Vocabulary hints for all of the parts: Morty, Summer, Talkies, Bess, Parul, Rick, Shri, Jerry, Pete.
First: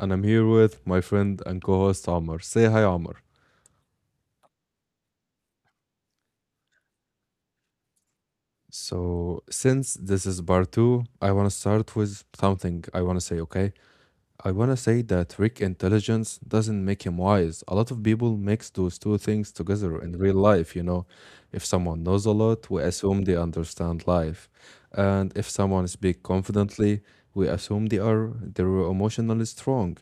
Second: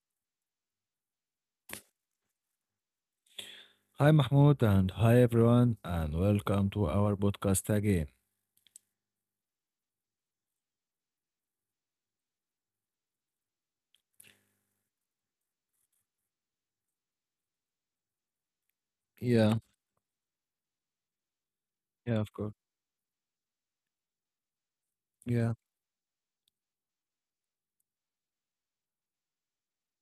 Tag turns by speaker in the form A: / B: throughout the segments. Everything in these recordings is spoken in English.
A: and I'm here with my friend and co-host Amr. Say hi, Amr.
B: Hi, Mahmoud, and hi, everyone, and welcome to our podcast again.
A: So, since this is part two, I want to start with something I want to say. Okay, I want to say that Rick intelligence doesn't make him wise. A lot of people mix those two
B: Yeah,
A: things together in real life. You know, if someone
B: yeah, of
A: knows a
B: course.
A: lot, we assume they understand life, and
B: Yeah,
A: if someone speaks confidently, we assume they're emotionally strong.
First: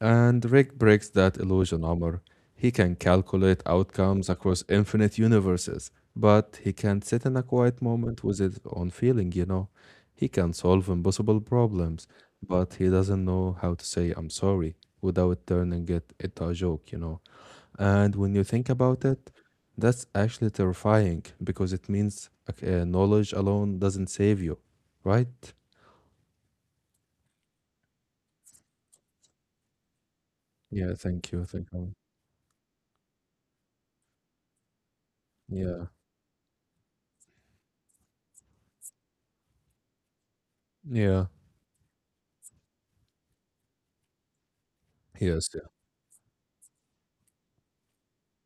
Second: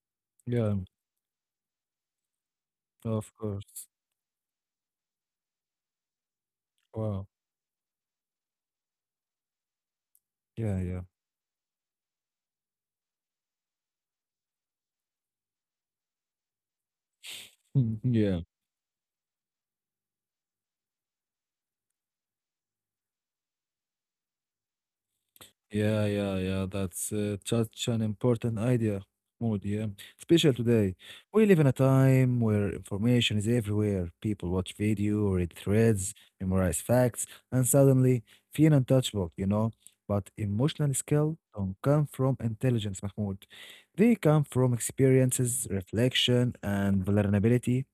A: And
B: yeah,
A: Rick breaks that illusion, Omar. He can
B: of
A: calculate
B: course.
A: outcomes across infinite universes, but he can't sit in
B: Wow.
A: a quiet moment with his own feeling. He can solve
B: Yeah, yeah.
A: impossible problems, but he doesn't know how to say I'm sorry without turning it into a joke. And when you think
B: yeah.
A: about it, that's actually terrifying because it means okay, knowledge alone doesn't save you, right?
B: Yeah, yeah, yeah. That's such an important idea, Mahmoud. Yeah,
A: Yeah,
B: especially
A: thank you.
B: today.
A: Thank you.
B: We live in a time where information is everywhere. People watch video,
A: Yeah.
B: read threads, memorize facts, and suddenly feel untouchable, you know. But
A: Yeah.
B: emotional skill don't come from intelligence, Mahmoud. They come from
A: Yes. Yeah.
B: experiences, reflection, and vulnerability.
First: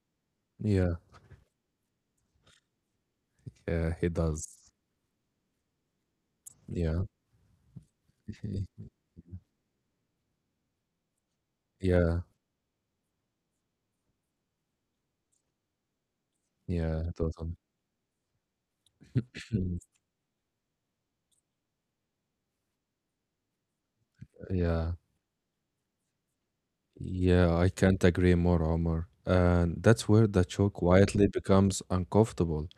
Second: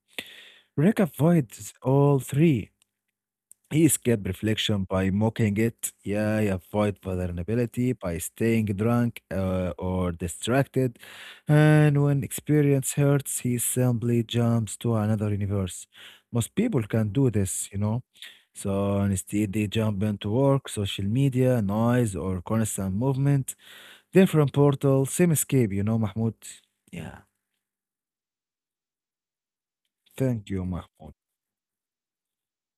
A: Yeah.
B: Rick avoids all three. He
A: Yeah, he
B: escaped
A: does.
B: reflection by mocking it. Yeah, he avoid
A: Yeah.
B: vulnerability by staying drunk or distracted. And
A: Yeah.
B: when experience hurts, he simply jumps to another universe. Most people can
A: Yeah,
B: do
A: totally.
B: this, you know. So instead, they jump into work, social media, noise, or constant movement. Different
A: Yeah.
B: portal, same escape, you know, Mahmoud. Yeah.
A: Yeah, I can't agree more, Omar. And that's where the
B: Thank you,
A: show
B: Mahmoud.
A: quietly becomes uncomfortable.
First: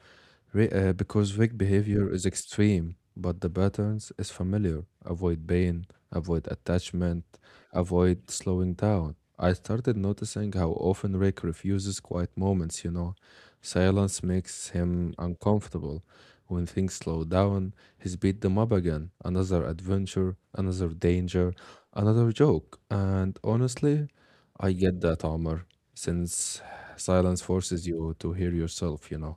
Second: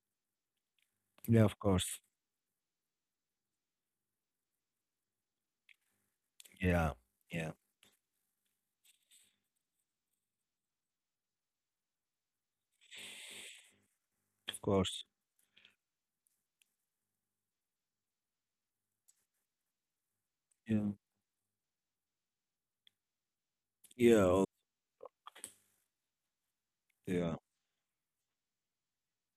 A: Because
B: Yeah,
A: weak
B: of course.
A: behavior is extreme, but the patterns is familiar. Avoid pain, avoid
B: Yeah.
A: attachment,
B: Yeah,
A: avoid slowing down. I started noticing how often Rick refuses quiet moments. Silence
B: of
A: makes
B: course.
A: him uncomfortable. When things slow down, he's beat them up again. Another adventure, another
B: Yeah.
A: danger, another joke. And honestly,
B: Yeah. Oh,
A: I get that, Omar, since
B: yeah.
A: silence forces you to hear yourself.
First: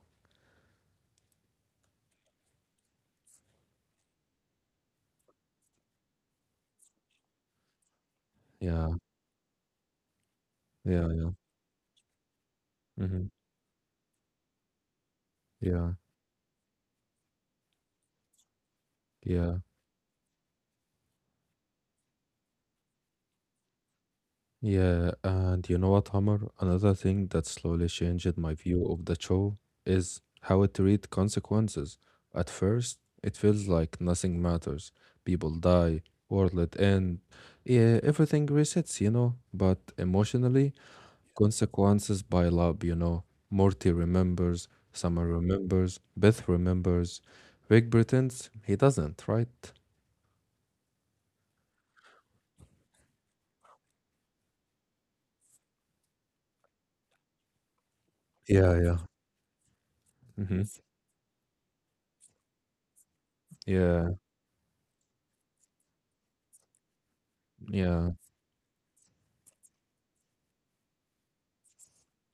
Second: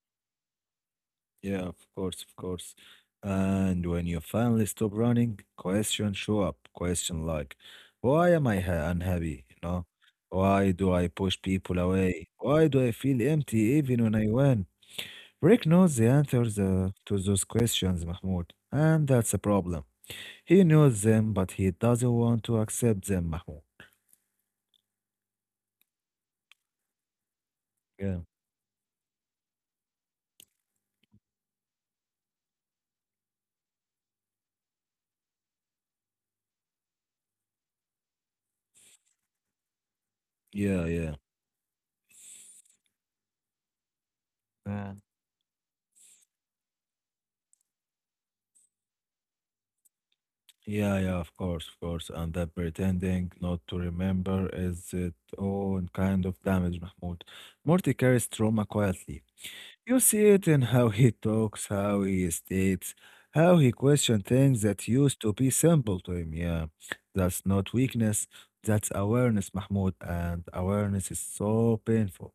B: Yeah, of course, of course. And when you finally stop running, questions show up. Question like, why am I
A: Yeah.
B: unhappy? You know, why do
A: Yeah,
B: I
A: yeah,
B: push people away? Why do I feel
A: mhm,
B: empty even when I win? Rick
A: yeah,
B: knows the answers to those questions, Mahmoud, and
A: yeah,
B: that's a problem. He knows them, but he doesn't want to accept them, Mahmoud.
A: yeah. And you know what, Hammer? Another thing that slowly changed
B: Yeah,
A: my view of the show is how it treats consequences. At first, it feels like nothing matters. People die, world end, yeah, everything resets. But emotionally,
B: yeah,
A: consequences pile up. Morty remembers,
B: yeah.
A: Summer remembers, Beth remembers, Rick pretends he doesn't, right?
B: Yeah, yeah, of course, of course. And that pretending not to remember is its own kind of damage, Mahmoud. Morty carries trauma
A: Yeah, yeah.
B: quietly. You see it in
A: Mm-hmm.
B: how he talks, how he states, how he
A: Yeah,
B: questions things that used to be simple to him. Yeah, that's not
A: yeah.
B: weakness, that's awareness, Mahmoud. And awareness is so painful.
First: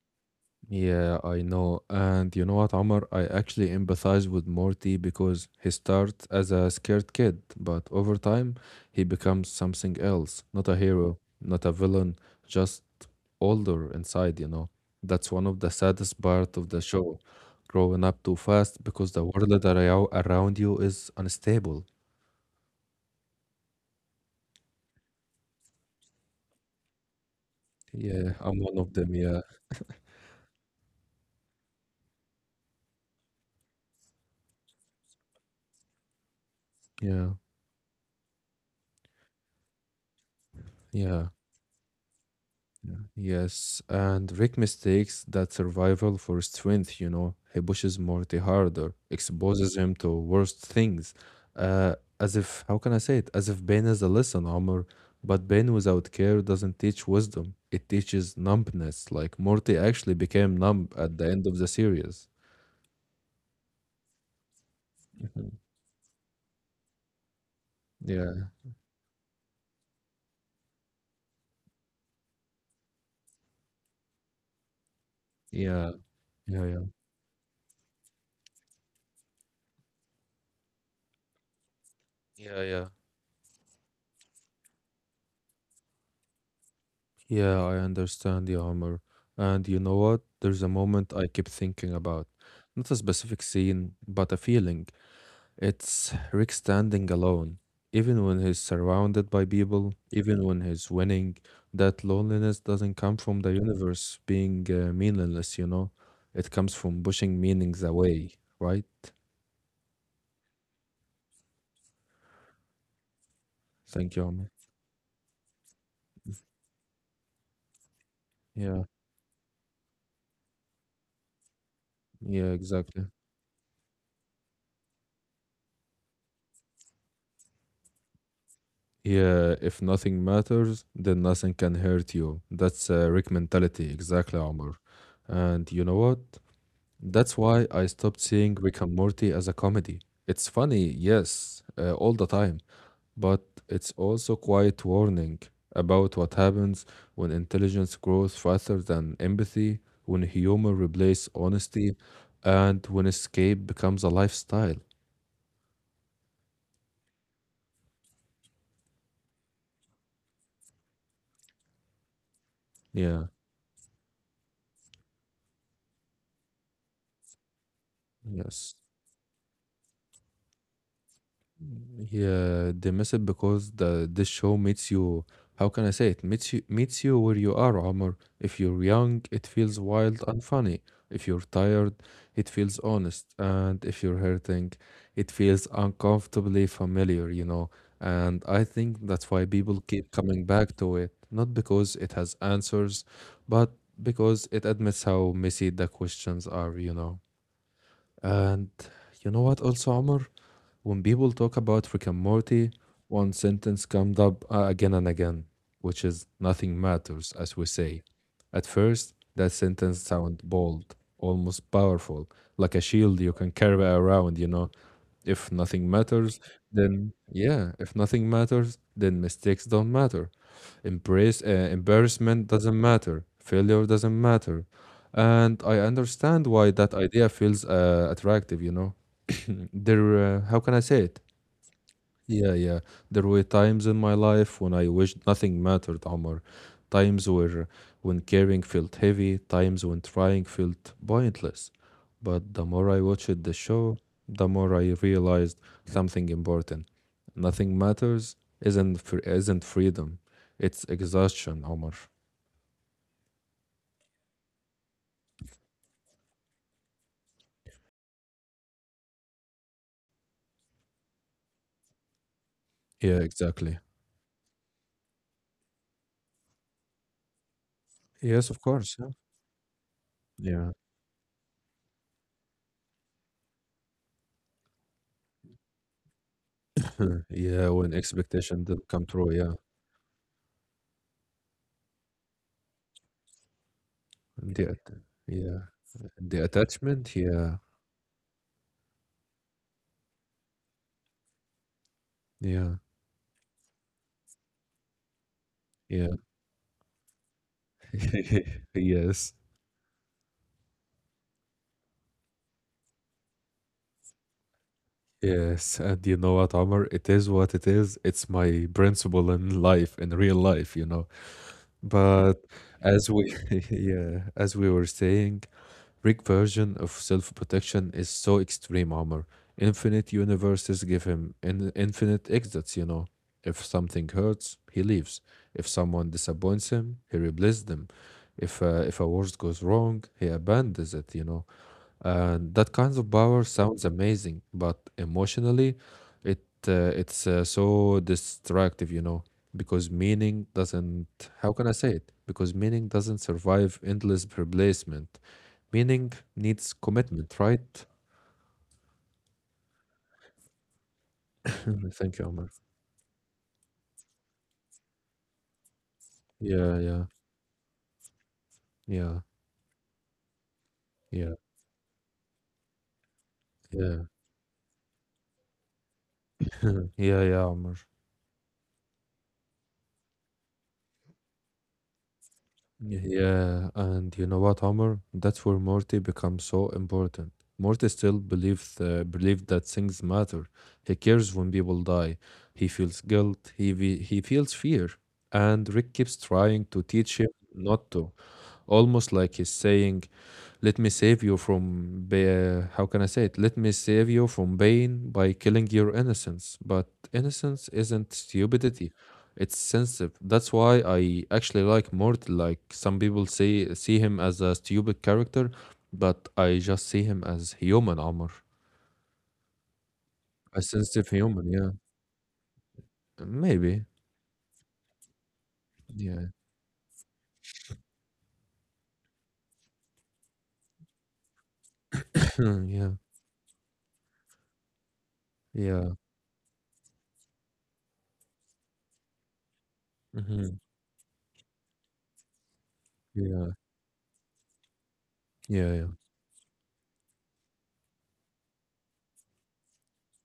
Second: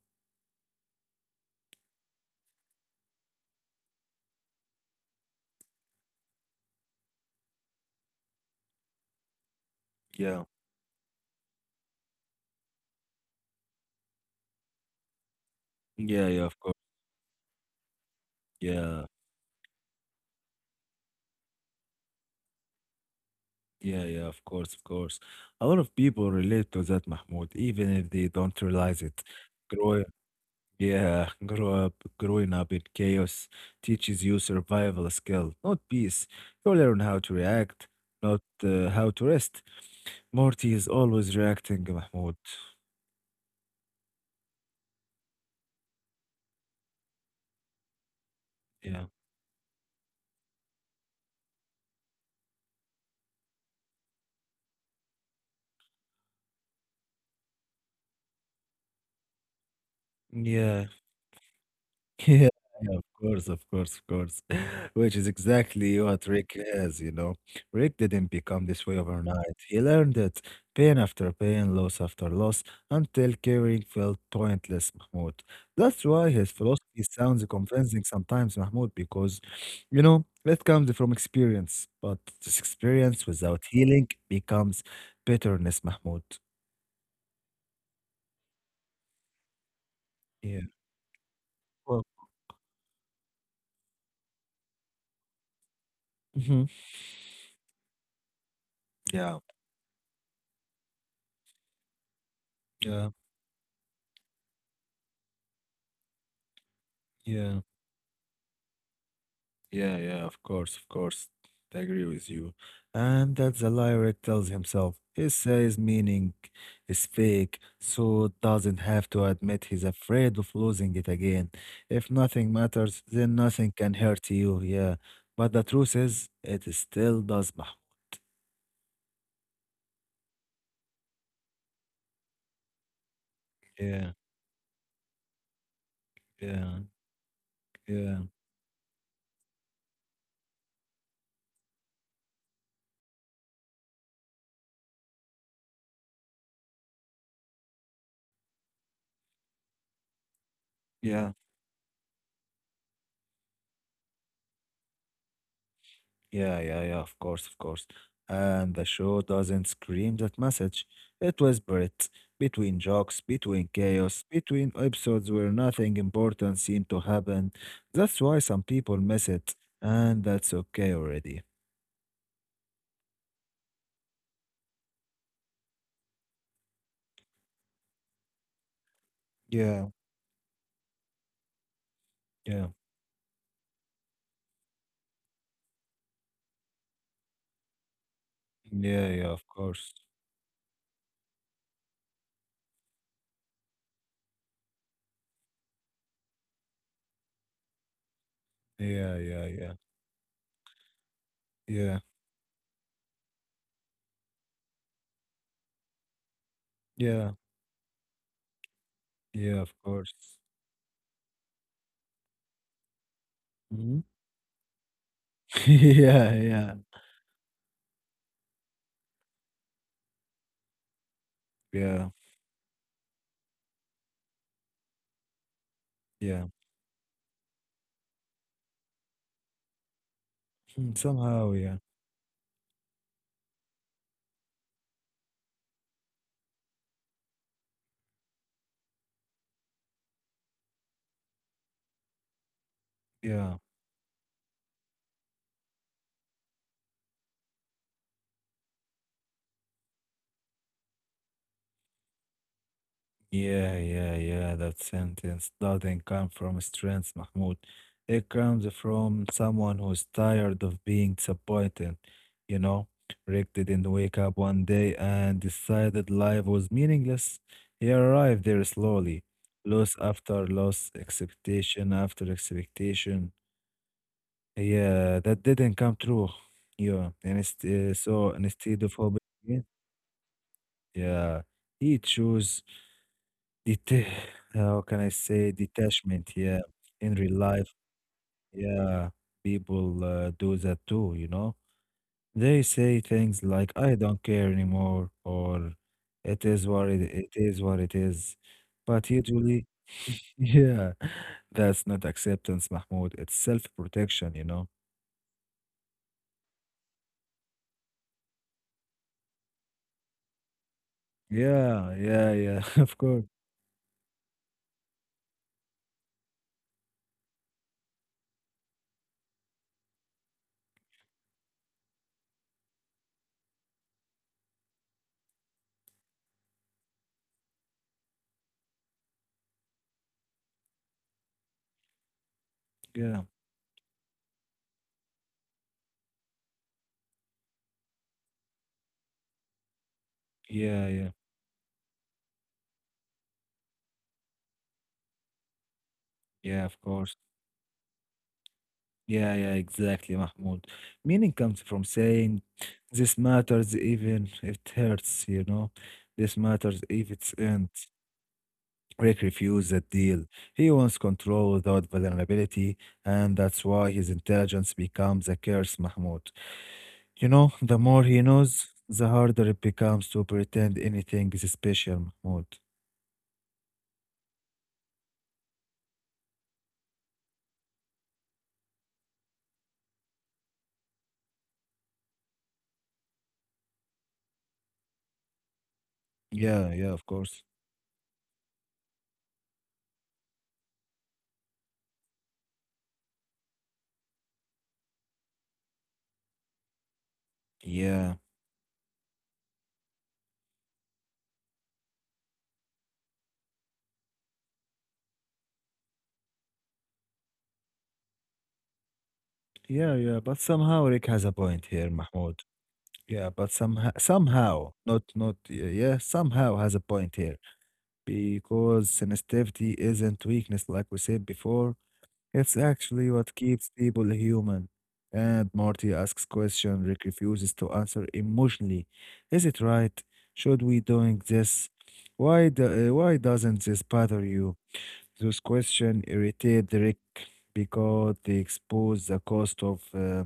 A: Yeah, I know. And you know what, Omar? I actually empathize with Morty because he starts as a scared kid, but over time, he becomes something
B: Yeah,
A: else. Not a hero, not a villain, just older inside. That's one of the saddest
B: yeah, yeah,
A: part
B: of
A: of
B: course.
A: the show. Growing up too fast
B: Yeah.
A: because the world that around you is unstable.
B: Yeah, yeah, of course, of course. A lot of people relate to that, Mahmoud, even if they
A: Yeah,
B: don't
A: I'm one of
B: realize
A: them.
B: it.
A: Yeah,
B: Growing, yeah, growing up in chaos teaches you survival skill, not peace. You learn how
A: yeah,
B: to react, not how to rest. Morty is
A: yeah.
B: always reacting, Mahmoud.
A: Yes, and Rick mistakes that survival for strength. He pushes Morty harder,
B: Yeah,
A: exposes him to worse things. As if, how can I say it? As if pain is a lesson, Omar. But pain without care doesn't teach wisdom, it teaches numbness. Like Morty actually became
B: yeah.
A: numb at the end of the series.
B: Yeah, yeah, of course, of course, of course. Which is exactly what Rick has, you know. Rick didn't
A: Yeah,
B: become this way overnight. He learned it pain after pain, loss after loss, until caring felt pointless, Mahmoud.
A: yeah,
B: That's why his
A: yeah, yeah.
B: philosophy sounds convincing sometimes, Mahmoud, because, you know, it comes from experience. But
A: Yeah,
B: this
A: yeah.
B: experience without healing becomes bitterness, Mahmoud.
A: Yeah, I understand the armor. And you know what? There's a
B: Yeah.
A: moment I keep thinking about.
B: Well,
A: Not a specific scene, but a feeling. It's Rick
B: mhm.
A: standing alone, even when he's surrounded by
B: Yeah,
A: people, even when he's winning. That loneliness doesn't come from
B: yeah,
A: the universe being meaningless, you know? It comes from pushing meanings
B: yeah.
A: away, right?
B: Yeah, yeah, of course, of course. I agree with you. And that the
A: Thank you, Ahmed.
B: lyric tells himself. He says meaning is fake, so doesn't
A: Yeah,
B: have to admit he's afraid of losing it again. If nothing
A: yeah,
B: matters,
A: exactly.
B: then nothing can hurt you, yeah. But the truth is, it still does, Mahmoud.
A: Yeah, if nothing matters, then nothing can hurt you. That's a Rick mentality,
B: Yeah,
A: exactly, Omar. And you know what?
B: yeah,
A: That's why I
B: yeah,
A: stopped seeing Rick and Morty as a comedy. It's funny, yes, all the time, but it's also quite warning about what happens when intelligence grows faster than empathy, when humor replaces
B: yeah.
A: honesty, and when escape becomes a lifestyle.
B: Yeah, yeah, yeah, of course, of course. And the show doesn't scream that message. It whisper it between jokes,
A: Yeah,
B: between chaos, between episodes where nothing important seemed to happen. That's why some
A: yes.
B: people miss it, and that's okay already.
A: Yeah, they miss it because the this show meets you. How can I say it? Meets you where you are, Omar. If you're young, it feels
B: Yeah,
A: wild and funny. If you're tired, it
B: yeah,
A: feels honest. And if you're hurting, it feels uncomfortably familiar. And I think
B: yeah, yeah,
A: that's
B: of
A: why people
B: course.
A: keep coming back to it, not because it has answers, but because it admits how messy the questions are. And
B: Yeah,
A: you know
B: yeah,
A: what,
B: yeah,
A: also, Omar? When people talk about
B: yeah,
A: Rick and Morty, one sentence comes up again and again, which is nothing
B: yeah,
A: matters, as we say. At first, that
B: yeah, of
A: sentence
B: course.
A: sounds bold, almost powerful, like a shield you can carry
B: Mhm.
A: around. If nothing
B: yeah,
A: matters,
B: yeah,
A: then yeah, if nothing matters, then mistakes don't matter. Embrace
B: yeah,
A: Embarrassment doesn't matter. Failure doesn't matter. And I
B: yeah.
A: understand why that idea feels attractive, you know. How can I
B: Mm,
A: say it?
B: somehow, yeah,
A: Yeah, yeah. There were times in my life when I wished nothing mattered, Omar. Times where when caring felt heavy, times when trying felt pointless. But the more I watched
B: yeah.
A: the show, the more I realized something important. Nothing matters isn't freedom. It's exhaustion, Omar.
B: Yeah, yeah, yeah. That sentence doesn't come from strength, Mahmoud. It comes from someone who's tired of being disappointed. You know,
A: Yeah,
B: Rick
A: exactly.
B: didn't wake up one day and decided life was meaningless. He arrived
A: Yes,
B: there
A: of course. Yeah.
B: slowly, loss after
A: Yeah.
B: loss, expectation after expectation. Yeah, that didn't come true. Yeah, and
A: Yeah, when
B: so
A: expectation
B: instead
A: didn't
B: of
A: come
B: hoping,
A: true, yeah.
B: yeah, he chose. Deta
A: The,
B: how
A: at-
B: can I
A: yeah.
B: say,
A: The
B: Detachment, yeah.
A: attachment,
B: In real
A: yeah.
B: life, yeah, people do that too, you know?
A: Yeah.
B: They say things like, I don't care anymore, or
A: Yeah.
B: it is what it is. But
A: Yes,
B: usually, yeah, that's not acceptance, Mahmoud. It's self-protection, you know?
A: yes. And you know what, Omar? It is what it is. It's my principle in life, in real life.
B: Yeah, yeah,
A: But
B: yeah, of
A: as
B: course.
A: we, yeah, as we were saying, Rick's version of self-protection is so extreme, Omar. Infinite universes give him in infinite exits. If something hurts, he leaves. If someone disappoints him, he replaces them. If a word goes wrong, he abandons it. That kind of
B: Yeah,
A: power sounds amazing, but emotionally, it it's so destructive, because meaning
B: yeah, yeah,
A: doesn't. How can I say it? Because meaning doesn't survive endless replacement. Meaning
B: yeah,
A: needs
B: of course.
A: commitment, right?
B: Yeah, yeah, exactly, Mahmoud. Meaning comes from
A: Thank you,
B: saying,
A: Omar.
B: this matters even if it hurts, you know? This
A: Yeah,
B: matters
A: yeah,
B: if it's end.
A: yeah,
B: Rick refused that deal. He wants
A: yeah,
B: control without vulnerability, and that's why
A: yeah,
B: his intelligence becomes a curse, Mahmoud.
A: yeah, yeah,
B: You
A: Omar.
B: know, the more he knows, the harder it becomes to pretend anything is special, Mahmoud.
A: Yeah, and you know what, Omar? That's where Morty becomes so important. Morty still believes believed that things matter. He cares when people die. He feels guilt. He feels fear. And Rick keeps trying to
B: Yeah, yeah,
A: teach him
B: of course.
A: not to, almost like he's saying, let me save you from, how can I say it? Let me save you from pain by killing your innocence. But innocence isn't
B: Yeah,
A: stupidity, it's sensitive. That's why I actually like Mort. Like some people say, see him as a stupid character, but I just see him as human, Amr.
B: yeah, yeah, but
A: A
B: somehow
A: sensitive
B: Rick has a
A: human,
B: point
A: yeah.
B: here, Mahmoud. Yeah, but
A: Maybe,
B: somehow, not yeah,
A: yeah.
B: somehow has a point here because sensitivity isn't weakness, like we said before. It's
A: Yeah,
B: actually what keeps people human. And
A: yeah.
B: Marty asks question, Rick refuses to answer emotionally. Is it right?
A: Hmm.
B: Should we doing this? Why
A: Yeah,
B: doesn't this bother you? Those
A: yeah. Yeah.
B: question irritate Rick because they expose the cost of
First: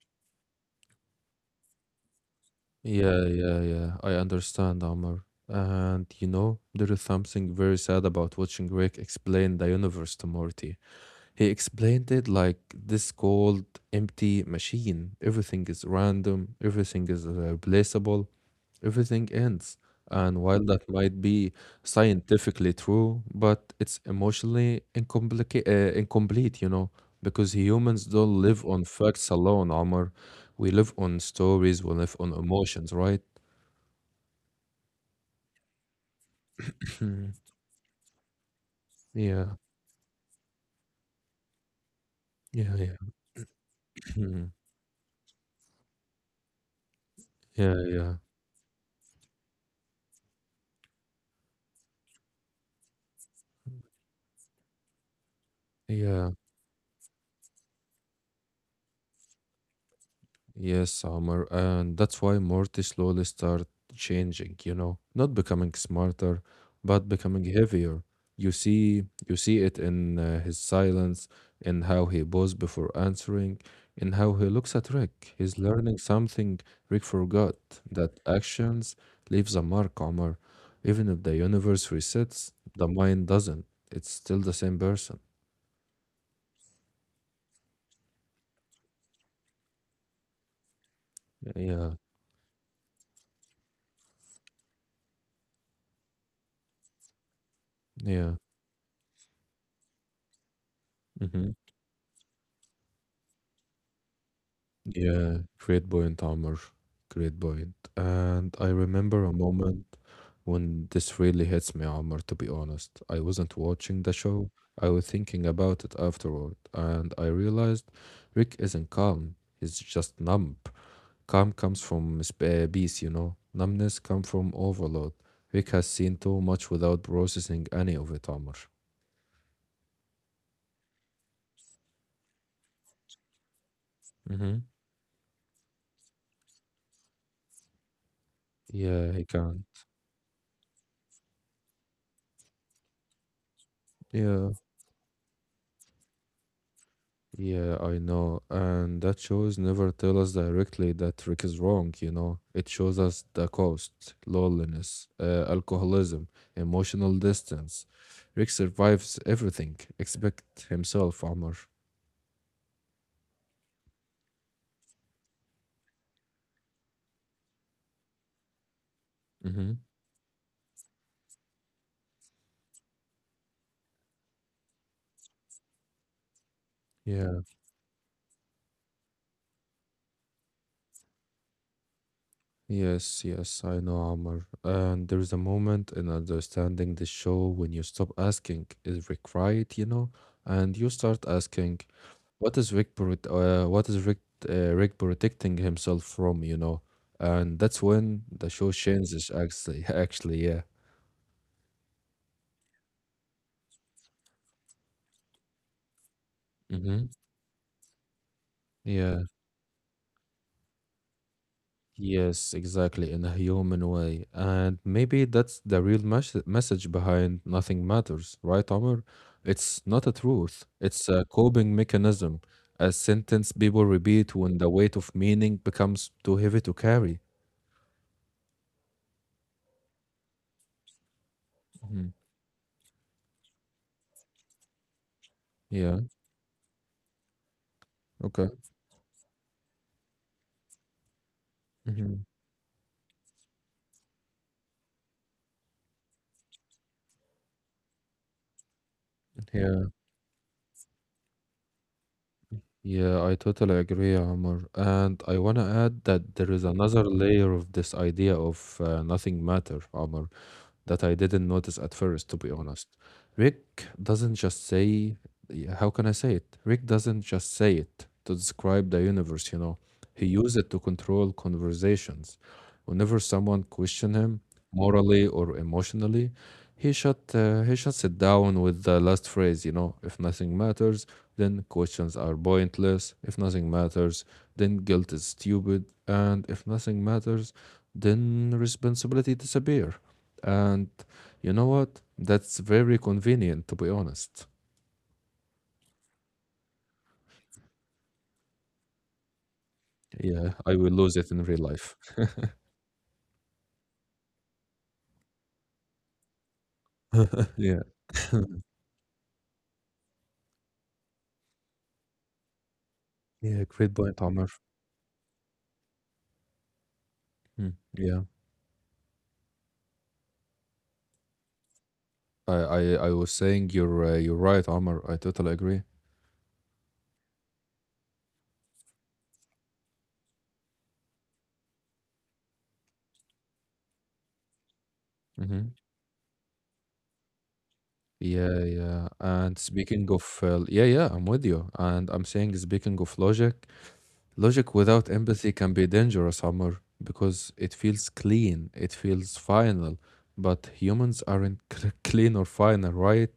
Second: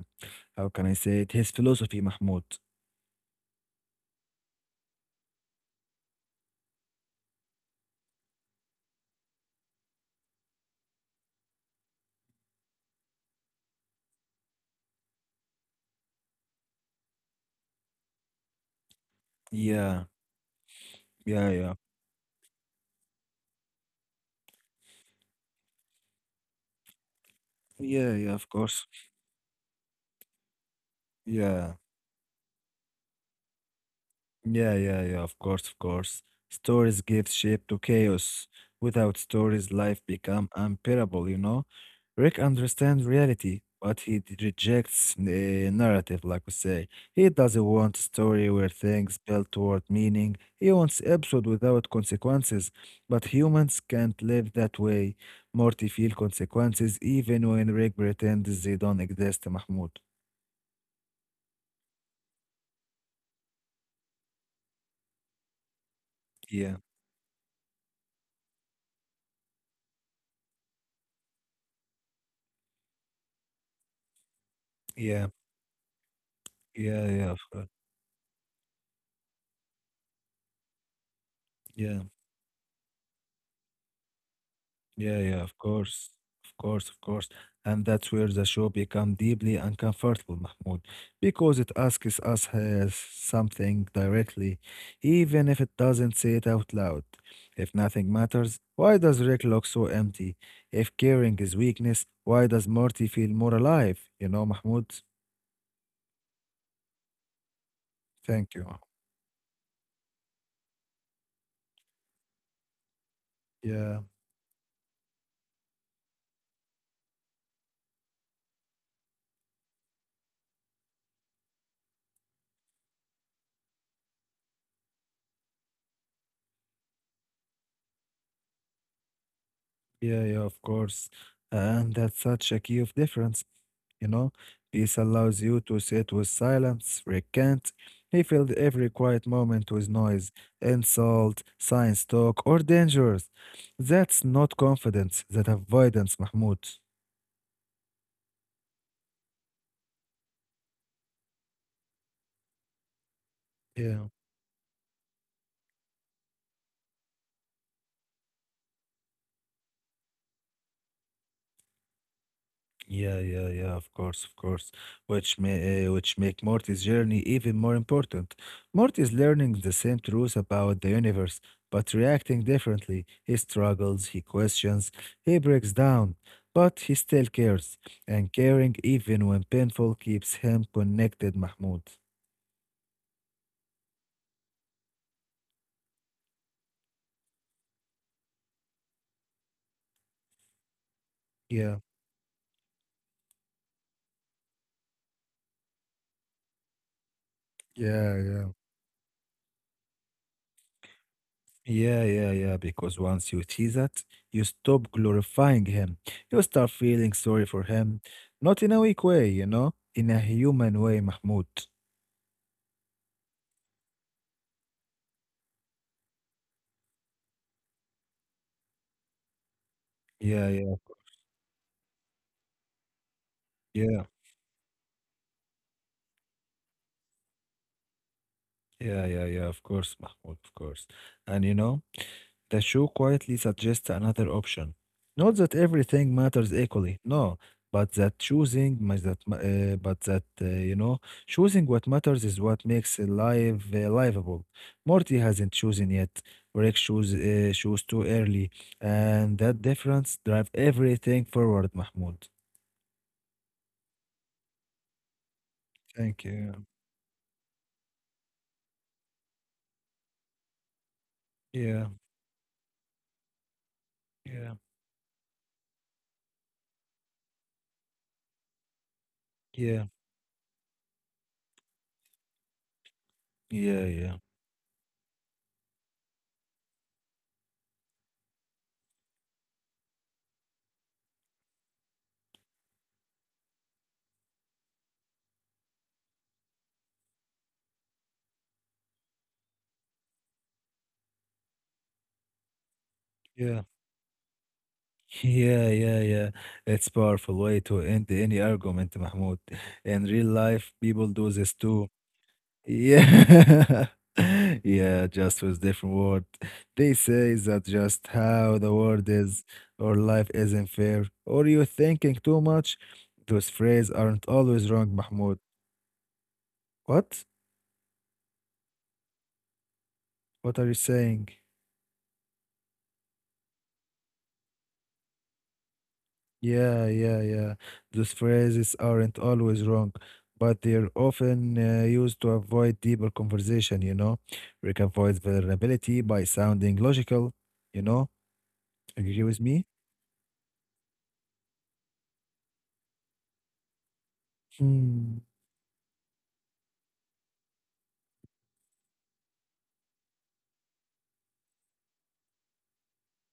B: how can I say it? his philosophy, Mahmoud.
A: Yeah, yeah, yeah. I understand, Amr. And you know, there is something very sad about watching Rick explain the universe to Morty. He explained it like this cold, empty machine. Everything is random, everything is replaceable, everything ends.
B: Yeah.
A: And while that might be
B: Yeah, yeah.
A: scientifically true, but it's emotionally incomplete, because humans
B: Yeah, yeah,
A: don't
B: of
A: live on
B: course.
A: facts alone, Amr. We live on
B: Yeah.
A: stories, we live on emotions, right?
B: Yeah, yeah, yeah, of course, of course. Stories give
A: Mhm.
B: shape to chaos. Without
A: Yeah.
B: stories, life become unbearable, you know? Rick
A: Yeah, yeah.
B: understands reality, but he
A: Mhm.
B: rejects the narrative, like we say. He doesn't
A: Yeah,
B: want
A: yeah.
B: story where things build toward meaning. He wants episode without consequences, but humans can't live that way. Morty feel
A: Yeah.
B: consequences even when Rick pretends they don't exist, Mahmoud.
A: Yes, Omar. And that's why Morty slowly start changing, not becoming smarter,
B: Yeah,
A: but becoming heavier. You see it in his silence, in how he paused before answering, in how he looks at
B: yeah.
A: Rick. He's learning something Rick
B: Yeah, yeah, of
A: forgot,
B: course.
A: that actions leaves a mark, Omar. Even if the universe
B: Yeah,
A: resets, the mind doesn't. It's still the same person.
B: yeah, yeah, of course. Of course, of course. And that's where the show become deeply uncomfortable, Mahmoud, because it
A: Yeah.
B: asks us something directly, even if it doesn't say it out loud. If nothing
A: Yeah.
B: matters, why does Rick look so empty? If caring
A: Hmm.
B: is weakness, why does Morty feel more alive? You know, Mahmoud?
A: Yeah. Great point, Amr. Great point. And
B: Thank you.
A: I remember a moment when this really hits me, Amr, to be honest. I wasn't watching
B: Yeah.
A: the show. I was thinking about it afterward, and I realized Rick isn't calm. He's just numb. Calm comes from peace, you know. Numbness comes from overload. Rick has seen too much without processing any of it, Amr.
B: Yeah, yeah, of course. And that's such a key of difference. You know,
A: Hmm.
B: peace allows you to sit with silence, recant. He filled every
A: Yeah, he
B: quiet
A: can.
B: moment with noise, insult, science talk, or dangers. That's
A: Yeah.
B: not confidence, that avoidance, Mahmoud.
A: Yeah, I know. And that shows never tell us directly that Rick is wrong. It shows us the
B: Yeah.
A: cost, loneliness, alcoholism, emotional distance. Rick survives everything except himself, Amr.
B: Yeah, yeah, yeah, of course, of course. Which make Morty's journey even more important. Morty is learning the
A: Mm-hmm.
B: same truth about the universe, but reacting differently. He struggles, he questions, he breaks down, but he still
A: Yeah.
B: cares. And caring, even when painful, keeps him connected, Mahmoud.
A: Yes, yes, I know, Amr. And there is a moment in understanding the show when you stop asking, is Rick right, you know? And you start asking,
B: Yeah,
A: What is Rick protecting himself from, you know? And that's
B: yeah,
A: when
B: yeah.
A: the show changes actually actually, yeah.
B: Yeah, yeah, yeah. Because once you see that, you stop glorifying him. You start
A: Mm-hmm.
B: feeling sorry for him. Not in a weak
A: Yeah.
B: way, you know, in a human way, Mahmoud.
A: Yes, exactly, in a human way. And maybe that's the real message behind Nothing Matters, right, Omar? It's not a
B: Yeah,
A: truth.
B: yeah,
A: It's a coping mechanism, a sentence people
B: yeah,
A: repeat when the weight of meaning becomes too heavy to carry.
B: yeah, yeah, yeah. Of course, Mahmoud, of course. And you know,
A: Mhm.
B: the show quietly suggests another option. Not that
A: Yeah.
B: everything matters equally, no, but that
A: Okay.
B: choosing, mas- that, ma- but that, you know, choosing what
A: Hmm.
B: matters is what makes life livable. Morty hasn't chosen yet. Rick chose too early, and that
A: Yeah.
B: difference drives everything forward, Mahmoud.
A: Yeah, I totally agree, Amr. And I want to add
B: Thank
A: that there is
B: you.
A: another layer of this idea of nothing matter, Amr, that I didn't notice
B: Yeah,
A: at first, to be honest. Rick doesn't
B: yeah,
A: just say, how can I say it? Rick doesn't just say it to describe the universe.
B: yeah,
A: He used it to control conversations. Whenever someone
B: yeah,
A: questioned
B: yeah,
A: him, morally or emotionally, he shuts it down with the last phrase, if nothing matters, then questions are pointless. If nothing matters, then guilt is stupid. And if nothing matters, then responsibility disappear. And you know what? That's very
B: yeah.
A: convenient, to be honest.
B: Yeah, yeah, yeah. It's powerful way to end any argument, Mahmoud. In real
A: Yeah, I
B: life,
A: will
B: people
A: lose it
B: do
A: in real
B: this
A: life.
B: too. Yeah. Yeah, just with different word. They say that
A: Yeah,
B: just how the world is, or life isn't fair, or you're thinking too much. Those
A: yeah, great
B: phrases
A: point,
B: aren't
A: Amr.
B: always wrong, Mahmoud. What?
A: Yeah,
B: What are you saying?
A: I, I, I was saying you're right, Amr. I totally agree.
B: Yeah, yeah, yeah. Those phrases aren't always wrong, but they're often used to avoid deeper conversation, you know? Rick avoids
A: hmm
B: vulnerability by sounding logical, you know?
A: Yeah, yeah.
B: Agree with
A: And
B: me?
A: speaking of, yeah, yeah, I'm with you. And I'm saying, speaking of logic, logic without
B: Hmm.
A: empathy can be dangerous, Amr, because it feels clean, it feels final. But humans aren't clean or final, right?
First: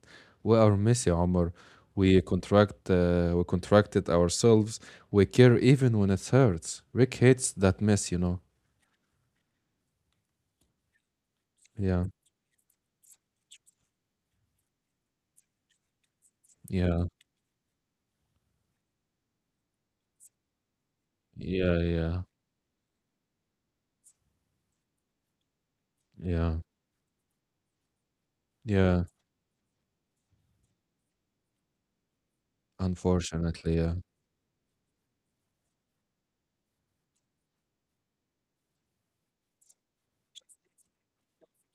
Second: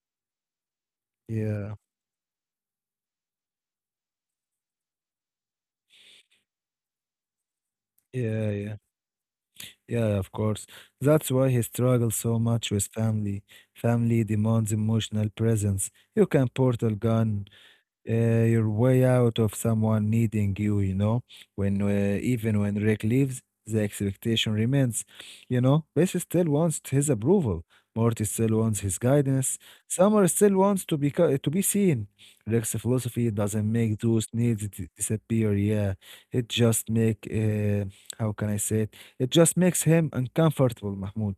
A: We are messy, Amr.
B: Yeah,
A: We we contract it ourselves. We care even when it hurts. Rick hates that mess, you know.
B: yeah, yeah. Yeah, of course. That's why he
A: Yeah,
B: struggles so much with family. Family demands emotional presence. You can portal
A: yeah,
B: gun your way out of someone needing you, you know,
A: yeah,
B: when
A: yeah,
B: even when Rick leaves, the expectation remains, you know, Bess still
A: yeah,
B: wants his approval. Morty still wants his
A: yeah.
B: guidance. Summer still wants to be seen. Rick's philosophy doesn't
A: Unfortunately, yeah.
B: make those needs disappear. Yeah, it just make how can I say it? It just makes him uncomfortable, Mahmoud.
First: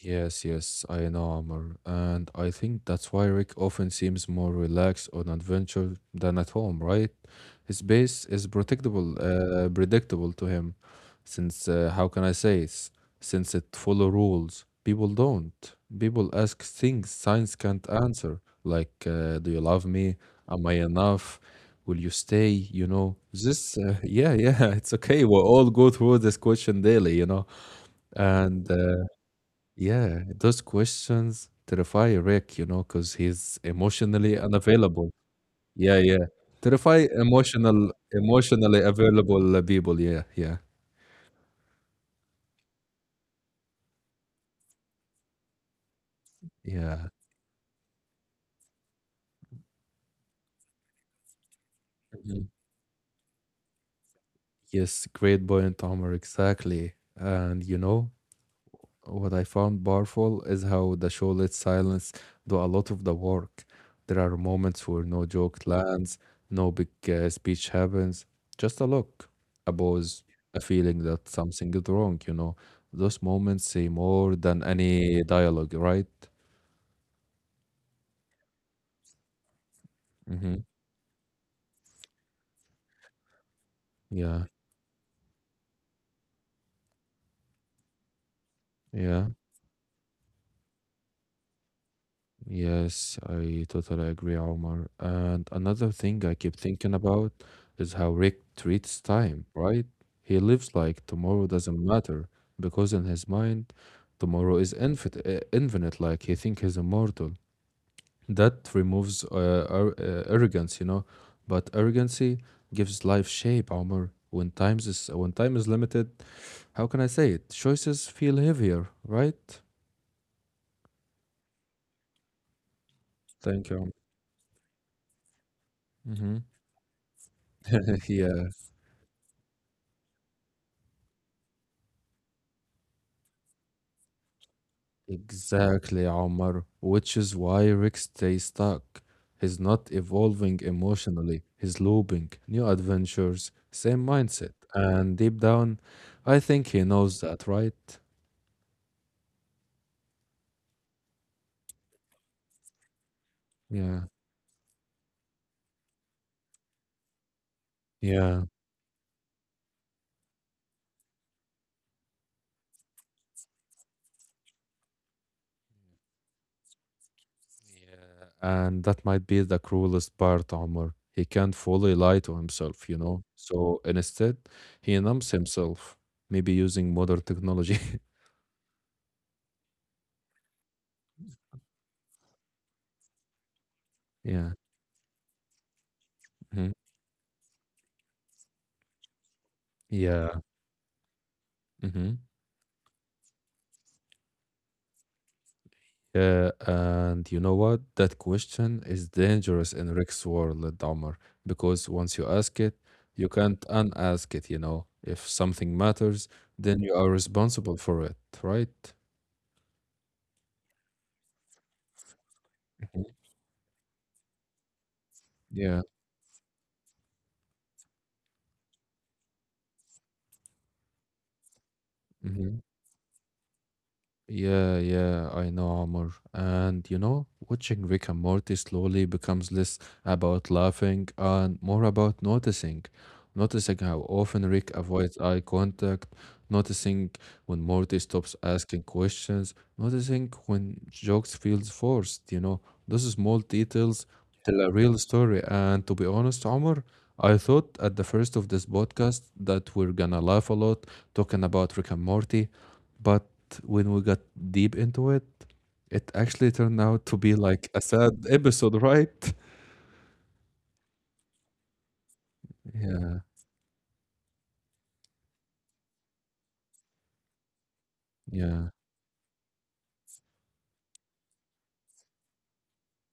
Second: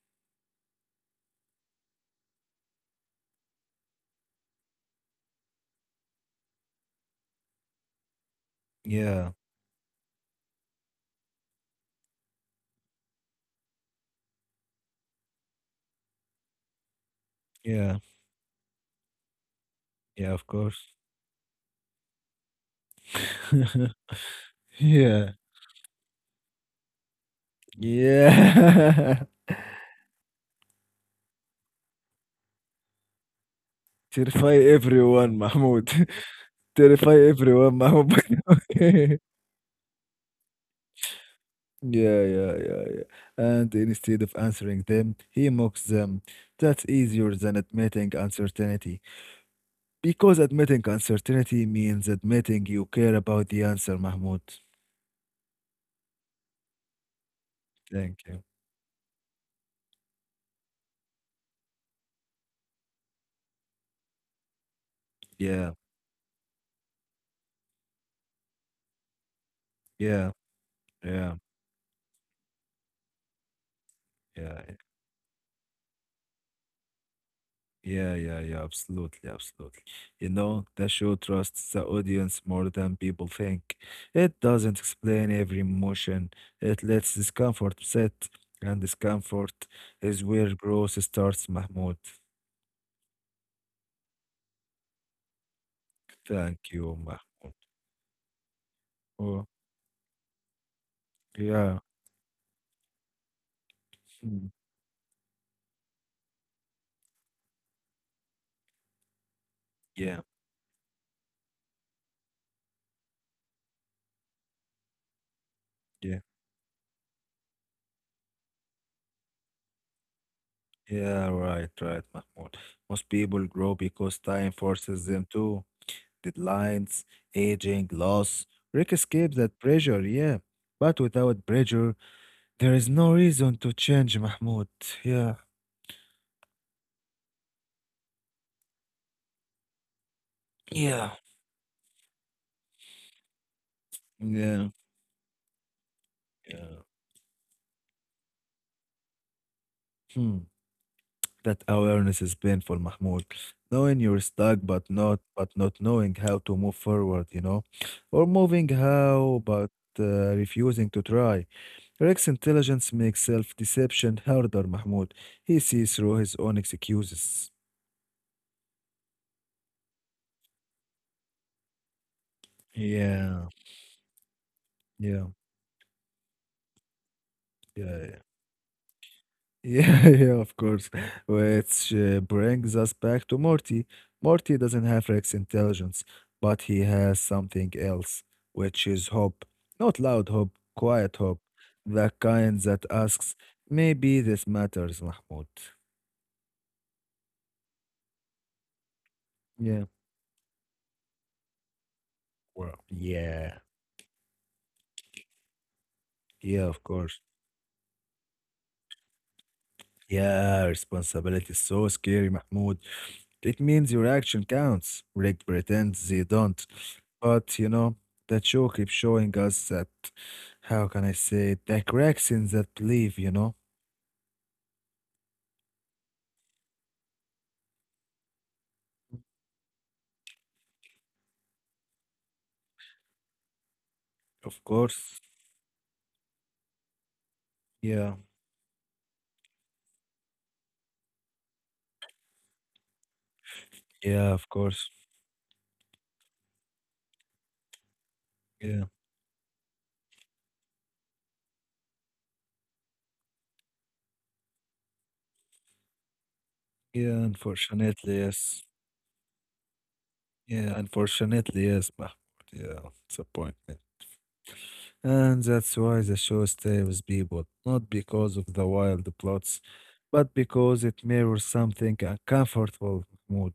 A: Yes, yes, I know, Amr, and I think that's why Rick often seems more relaxed on adventure than at home, right? His base is predictable,
B: Yeah,
A: predictable to him, since how can I say it? Since it follow rules, people don't. People ask things science can't
B: yeah,
A: answer, like, "Do you love me?
B: yeah. Of
A: Am I
B: course.
A: enough? Will you stay?" You know, this. Yeah, yeah, it's okay.
B: yeah,
A: We all go through this question daily, you know, and
B: yeah.
A: yeah, those questions terrify Rick, you know, because he's
B: Terrify
A: emotionally
B: everyone,
A: unavailable.
B: Mahmoud.
A: Yeah, yeah.
B: Terrify
A: Terrify
B: everyone, Mahmoud.
A: emotional,
B: yeah,
A: emotionally available people. Yeah, yeah,
B: yeah, yeah, yeah. And instead of answering them, he mocks them. That's easier
A: yeah.
B: than admitting uncertainty. Because admitting uncertainty means admitting
A: Mhm.
B: you care about the answer, Mahmoud.
A: Yes, great point, Omar. Exactly. And you
B: Thank you.
A: know, what I found powerful is how the show lets silence do a lot of the work. There are moments where no
B: Yeah,
A: joke lands, no big speech happens, just a look, a
B: yeah,
A: pause, a
B: yeah,
A: feeling that something is wrong, you know. Those moments say
B: yeah.
A: more than any dialogue, right?
B: Yeah, yeah, yeah, absolutely, absolutely. You know, the
A: Mm-hmm.
B: show trusts the audience more than people think. It doesn't
A: Yeah,
B: explain every emotion, it lets discomfort sit, and discomfort
A: yeah.
B: is where growth starts, Mahmoud.
A: Yes, I totally agree, Omar. And another thing
B: Thank
A: I
B: you,
A: keep
B: Mahmoud.
A: thinking about is how Rick treats
B: Oh,
A: time, right? He lives like
B: yeah,
A: tomorrow doesn't matter because in his mind,
B: mm,
A: tomorrow is infinite, infinite, like he thinks he's immortal. That removes
B: yeah,
A: arrogance, you know, but arrogancy gives life shape, Omar. When time is
B: yeah,
A: limited, how can I say it? Choices feel heavier, right?
B: yeah, right, right, Mahmoud. Most people grow
A: Thank
B: because
A: you.
B: time forces them to
A: Mm-hmm.
B: deadlines, aging, loss.
A: Yeah.
B: Rick escapes that pressure, yeah. But without pressure, there is no reason to change, Mahmoud. Yeah,
A: Exactly, Omar. Which is why Rick stays stuck. He's not evolving
B: yeah,
A: emotionally, he's looping. New adventures, same
B: yeah,
A: mindset. And deep down, I
B: yeah.
A: think he knows that, right?
B: Hmm. That awareness is painful, Mahmoud. Knowing you're
A: Yeah,
B: stuck, but not knowing how to move forward, you know, or moving
A: yeah.
B: how, but refusing to try. Rex intelligence makes self-deception harder, Mahmoud. He sees through his own excuses.
A: And that might be the cruelest part, Omar. He can't fully lie to himself, you
B: Yeah,
A: know? So instead,
B: yeah,
A: he numbs himself, maybe using modern
B: yeah.
A: technology.
B: Yeah. Yeah, yeah, of course. Which brings us back to Morty. Morty doesn't
A: Yeah.
B: have Rex's intelligence, but he
A: Mhm.
B: has something else, which is hope. Not loud hope,
A: Yeah.
B: quiet hope. The
A: Mhm.
B: kind that asks, maybe this matters, Mahmoud.
A: Yeah, and you know what? That question is
B: Yeah.
A: dangerous in Rick's world, Omar, because once you
B: Wow.
A: ask it,
B: Yeah,
A: you can't unask it, you know. If something
B: yeah,
A: matters,
B: of course.
A: then you are responsible for it, right?
B: Yeah, responsibility is so scary, Mahmoud.
A: Mhm.
B: It means your action counts. Rick pretends they
A: Yeah.
B: don't. But, that show keeps showing us that, how can I say it, the cracks in that
A: Mm-hmm.
B: belief, you know?
A: Yeah, yeah, I know, Amor. And you know, watching Rick and Morty slowly becomes less about laughing and more about noticing. Noticing how
B: Of
A: often Rick
B: course.
A: avoids eye contact, noticing when
B: Yeah.
A: Morty stops asking questions, noticing when jokes feels forced, you know. Those small
B: Yeah, of
A: details
B: course.
A: tell a real story. And to be honest, Amor, I thought at the first
B: Yeah.
A: of this podcast that we're gonna laugh a lot talking about Rick and Morty. But when we got deep into it, it actually turned
B: Yeah,
A: out to be
B: unfortunately,
A: like a
B: yes.
A: sad episode, right?
B: Yeah, unfortunately, yes, yeah, it's a point.
A: Yeah,
B: Yeah. And that's why the show stays with people, not because of the wild
A: yeah,
B: plots, but because it mirrors something uncomfortable mood.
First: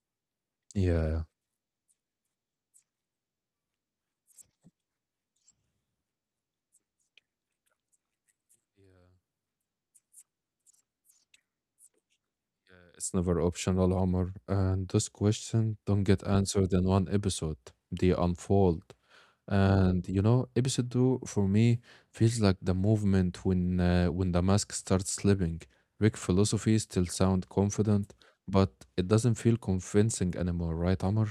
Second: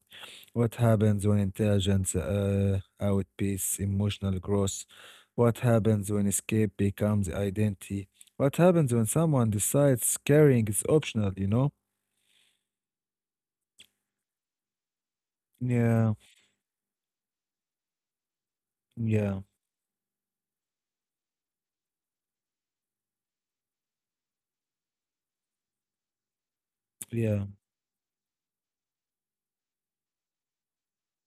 B: What
A: yeah.
B: happens when intelligence outpaces emotional growth? What happens when escape becomes identity? What happens when someone decides carrying is optional?
A: It's never optional, Omar. And those questions don't get
B: Yeah,
A: answered in one episode, they unfold.
B: yeah,
A: And you know, episode two for me feels like the movement when the mask starts slipping. Rick philosophy still
B: yeah,
A: sound confident, but it doesn't feel convincing anymore, right, Omar?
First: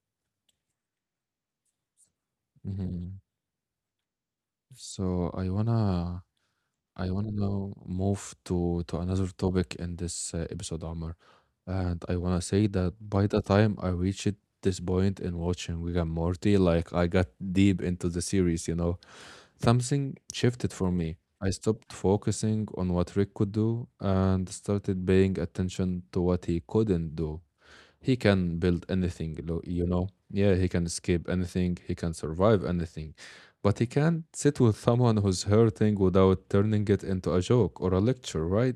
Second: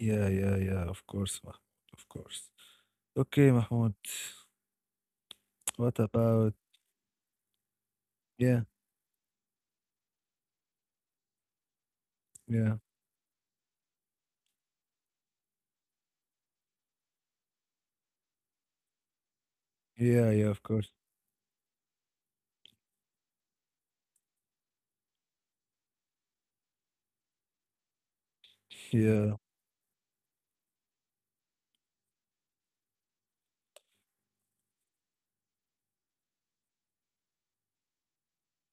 B: yeah, yeah, yeah, of course, Mahmoud, of course.
A: Mhm.
B: Okay, Mahmoud,
A: So I
B: what
A: wanna
B: about,
A: I wanna now move
B: yeah,
A: to another topic in this episode, Omar. And I wanna say
B: yeah,
A: that by the time I reached this point in watching Rick and Morty, like I got deep into the series, you know, something
B: yeah, yeah, of
A: shifted for
B: course.
A: me. I stopped focusing on what Rick could do and started paying attention to what he couldn't do. He can build anything,
B: Yeah,
A: you know. Yeah, he can escape anything, he can survive anything. But he can't sit with someone who's hurting without turning it into a joke or a lecture, right?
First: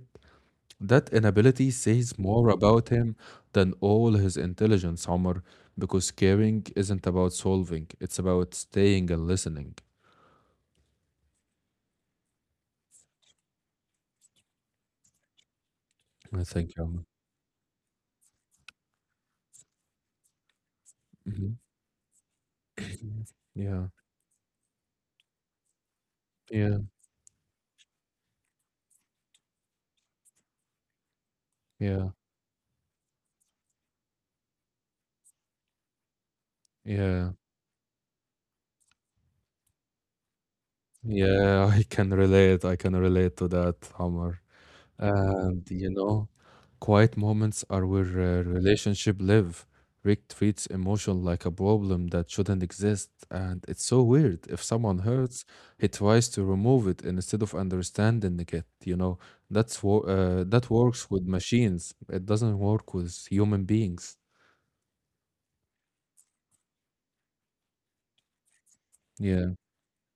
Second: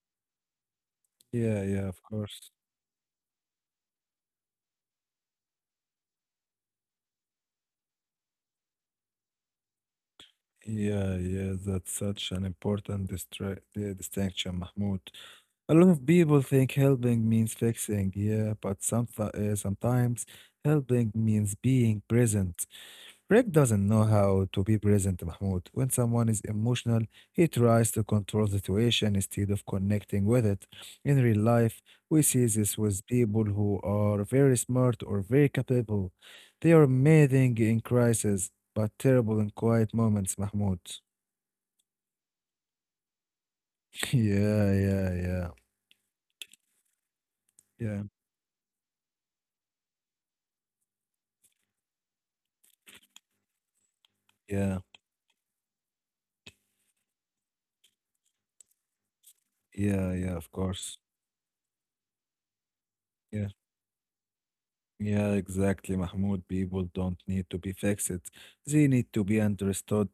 A: That
B: yeah,
A: inability
B: yeah, of
A: says more
B: course.
A: about him than all his intelligence, Omar, because caring isn't about solving, it's about staying and listening.
B: Yeah, yeah, that's such an important distinction, Mahmoud. A lot of people
A: I
B: think
A: think, um,
B: helping means fixing, yeah, but sometimes helping means
A: mhm.
B: being present. Rick
A: Yeah,
B: doesn't know how to be present, Mahmoud. When someone is
A: yeah,
B: emotional, he tries to control the situation instead of connecting with it. In real life,
A: yeah,
B: we see this with people who are very smart or very capable. They are
A: yeah,
B: amazing in crisis, but terrible in quiet moments, Mahmoud.
A: yeah. I can relate. I can relate to that, Omar.
B: yeah, yeah, yeah,
A: And you know, quiet moments are where
B: yeah,
A: relationship live. Rick treats emotion like a problem that shouldn't exist, and it's so weird. If
B: yeah,
A: someone hurts, he tries to remove it instead of understanding it. You know,
B: yeah, yeah, of
A: that
B: course.
A: works with machines. It doesn't work with
B: Yeah.
A: human beings.
B: Yeah, exactly, Mahmoud. People don't need to be fixed. They need to be
A: Yeah,
B: understood.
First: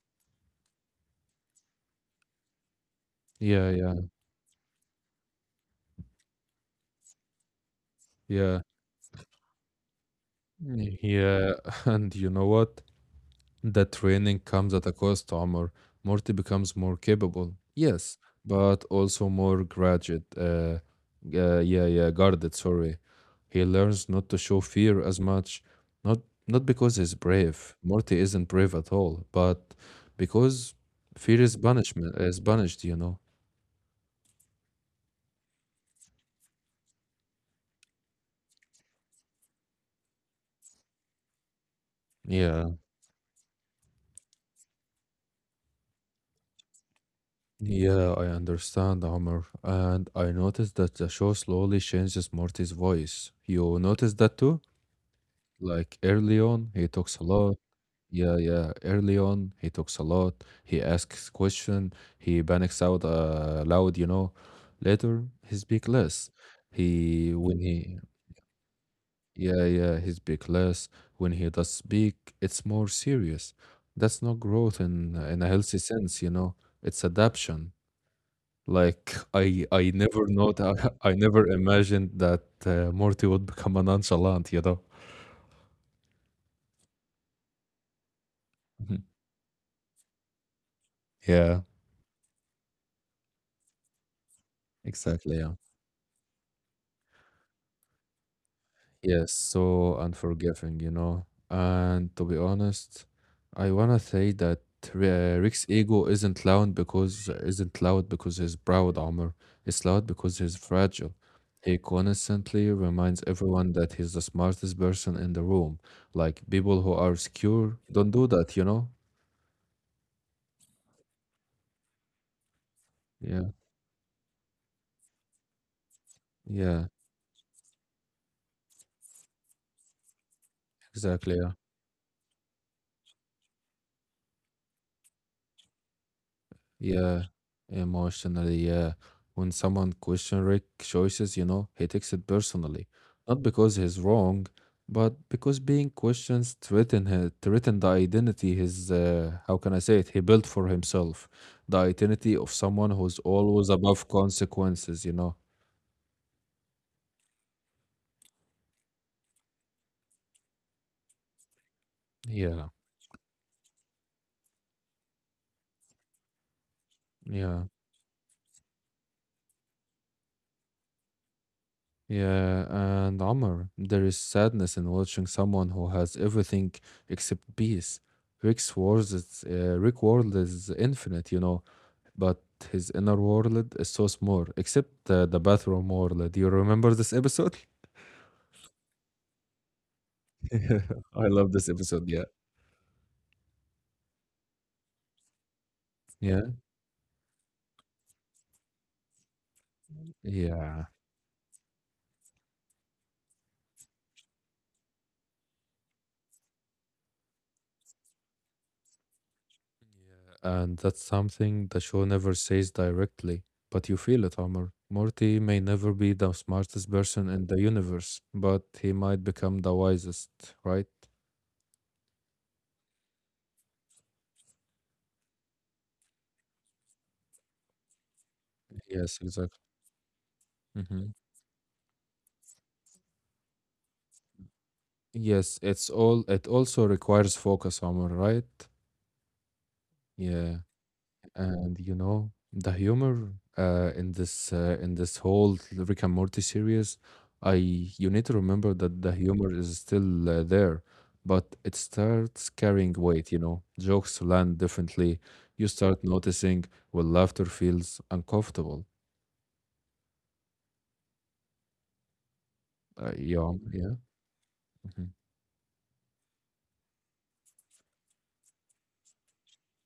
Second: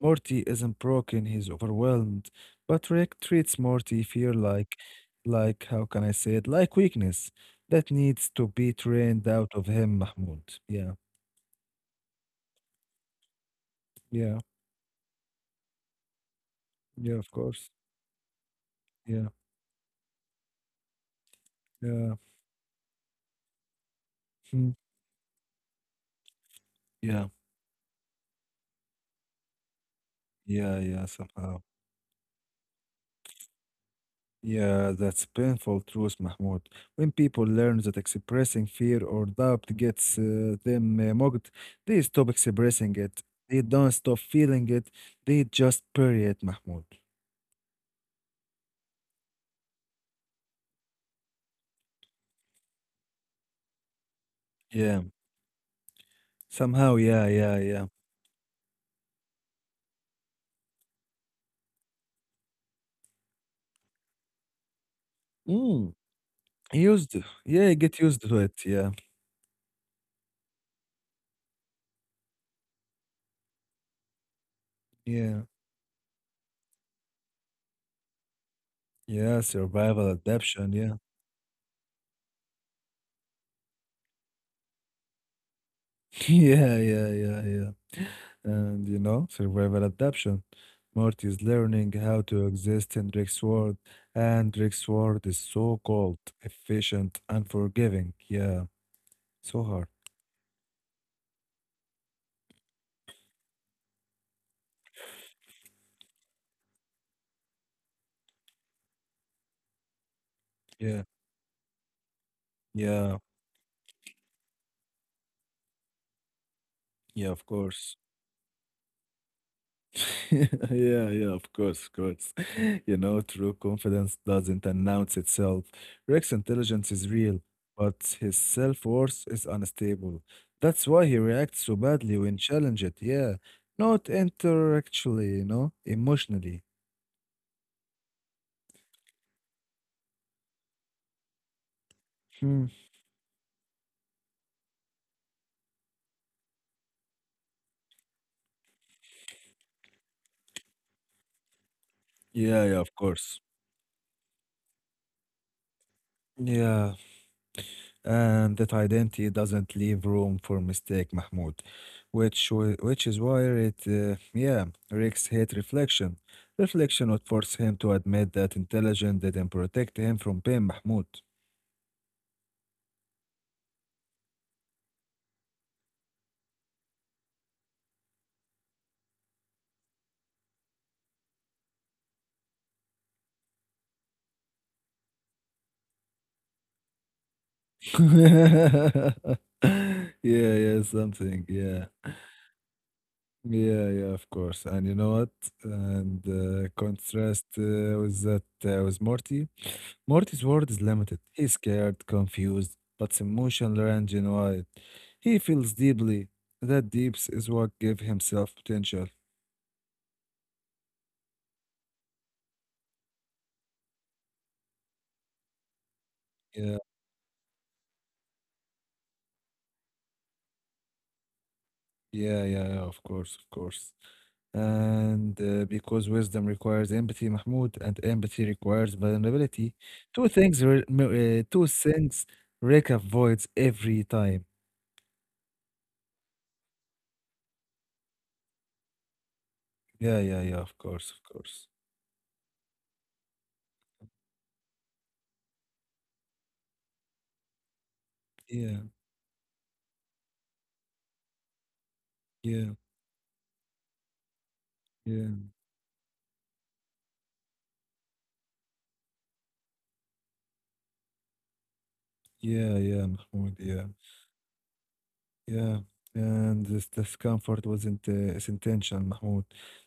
B: Morty isn't broken, he's overwhelmed. But Rick treats
A: yeah, yeah,
B: Morty fear like how can I say it? Like weakness that needs to
A: yeah,
B: be trained out of him, Mahmoud. Yeah,
A: yeah. And you know what? That
B: yeah,
A: training comes at a cost, Omar. Morty becomes more
B: yeah, of
A: capable,
B: course.
A: yes, but
B: Yeah,
A: also more graduate. Yeah, yeah,
B: yeah,
A: guarded. Sorry, he learns not to show
B: hmm,
A: fear as much. Not not because he's
B: yeah,
A: brave. Morty isn't brave at all, but because
B: yeah, yeah,
A: fear is
B: somehow.
A: punishment is punished. You know.
B: Yeah, that's painful truth, Mahmoud. When people learn that expressing fear or doubt gets them mocked, they stop
A: Yeah,
B: expressing it. They don't stop feeling it. They just bury it, Mahmoud.
A: yeah, I understand, Omar. And I noticed that the show slowly changes Morty's voice. You noticed that too?
B: Yeah,
A: Like early on, he
B: somehow,
A: talks a
B: yeah,
A: lot.
B: yeah, yeah.
A: Yeah, yeah. Early on, he talks a lot. He asks question. He panics out loud, you know. Later, he speak
B: Mm,
A: less.
B: used,
A: He when
B: yeah,
A: he
B: get used to it. Yeah,
A: Yeah, yeah, he speak less. When he does speak, it's more serious. That's not growth
B: yeah,
A: in a healthy sense, you know. It's adaption. Like
B: yeah.
A: I
B: Survival
A: never know,
B: adaptation. Yeah,
A: I never imagined that Morty would become a nonchalant, you know.
B: yeah, yeah, yeah, yeah. And you know, survival adaptation. Morty is
A: Yeah,
B: learning how to exist in Rick's world, and Rick's world
A: exactly.
B: is
A: Yeah.
B: so cold, efficient, and forgiving. Yeah,
A: Yes,
B: so hard.
A: so unforgiving, you know. And to be honest, I wanna say that Rick's ego isn't loud because he's proud, Omar. It's loud because he's
B: Yeah,
A: fragile. He constantly
B: yeah,
A: reminds everyone that he's the smartest person in the room. Like people who are
B: yeah, of
A: secure
B: course.
A: don't do that, you know?
B: Yeah, yeah, of course, of course. You know,
A: Yeah,
B: true confidence doesn't announce itself. Rick's
A: yeah,
B: intelligence is real, but his self-worth is unstable. That's why he
A: exactly.
B: reacts so badly when challenged. Yeah, not intellectually, you know, emotionally.
A: Yeah, emotionally. Yeah, when someone questions Rick's choices, you know, he takes it
B: Hmm.
A: personally, not because he's wrong, but because being questioned threaten his, threaten the identity his, how can I say it? He built for himself the identity of
B: Yeah, yeah, of
A: someone who's
B: course.
A: always above consequences. You know.
B: Yeah. And that identity doesn't leave room for mistake, Mahmoud, which
A: Yeah,
B: wi- which is why it yeah, Rex hate reflection. Reflection would force
A: yeah,
B: him to admit that intelligence didn't protect him from pain, Mahmoud.
A: yeah. And Amr, there is sadness in watching someone who has everything except peace. Rick world is infinite, you know, but his inner world is so small, except the bathroom world. Do you remember this episode?
B: yeah, yeah,
A: I
B: something,
A: love this
B: yeah.
A: episode. Yeah.
B: Yeah, yeah, of course. And you know what? And
A: Yeah.
B: contrast with that with Morty. Morty's world is
A: Yeah.
B: limited. He's scared, confused, but his emotional range is wide. He feels deeply. That deeps is what gave him self-potential.
A: And that's something the show never says directly, but you feel it, Omar. Morty may never be the
B: Yeah,
A: smartest person in the universe, but he might become the wisest, right?
B: yeah, yeah, yeah, of course, of course. And because wisdom requires empathy, Mahmoud, and empathy requires
A: Yes, exactly.
B: vulnerability. Two things, re-
A: Hmm.
B: m- uh, two things Rick avoids every time.
A: Yes, it's all. It also requires focus, Omar, right?
B: Yeah, yeah, yeah,
A: Yeah.
B: of course, of course.
A: And you know, the humor in this in this whole Rick and Morty series, I you need to remember
B: Yeah,
A: that the humor is still there, but it starts
B: yeah,
A: carrying weight, you know. Jokes land differently.
B: yeah,
A: You start noticing when laughter feels uncomfortable.
B: yeah, yeah,
A: Yeah,
B: Mahmoud, yeah.
A: yeah. Hmm.
B: Yeah, and this discomfort wasn't its intention, Mahmoud.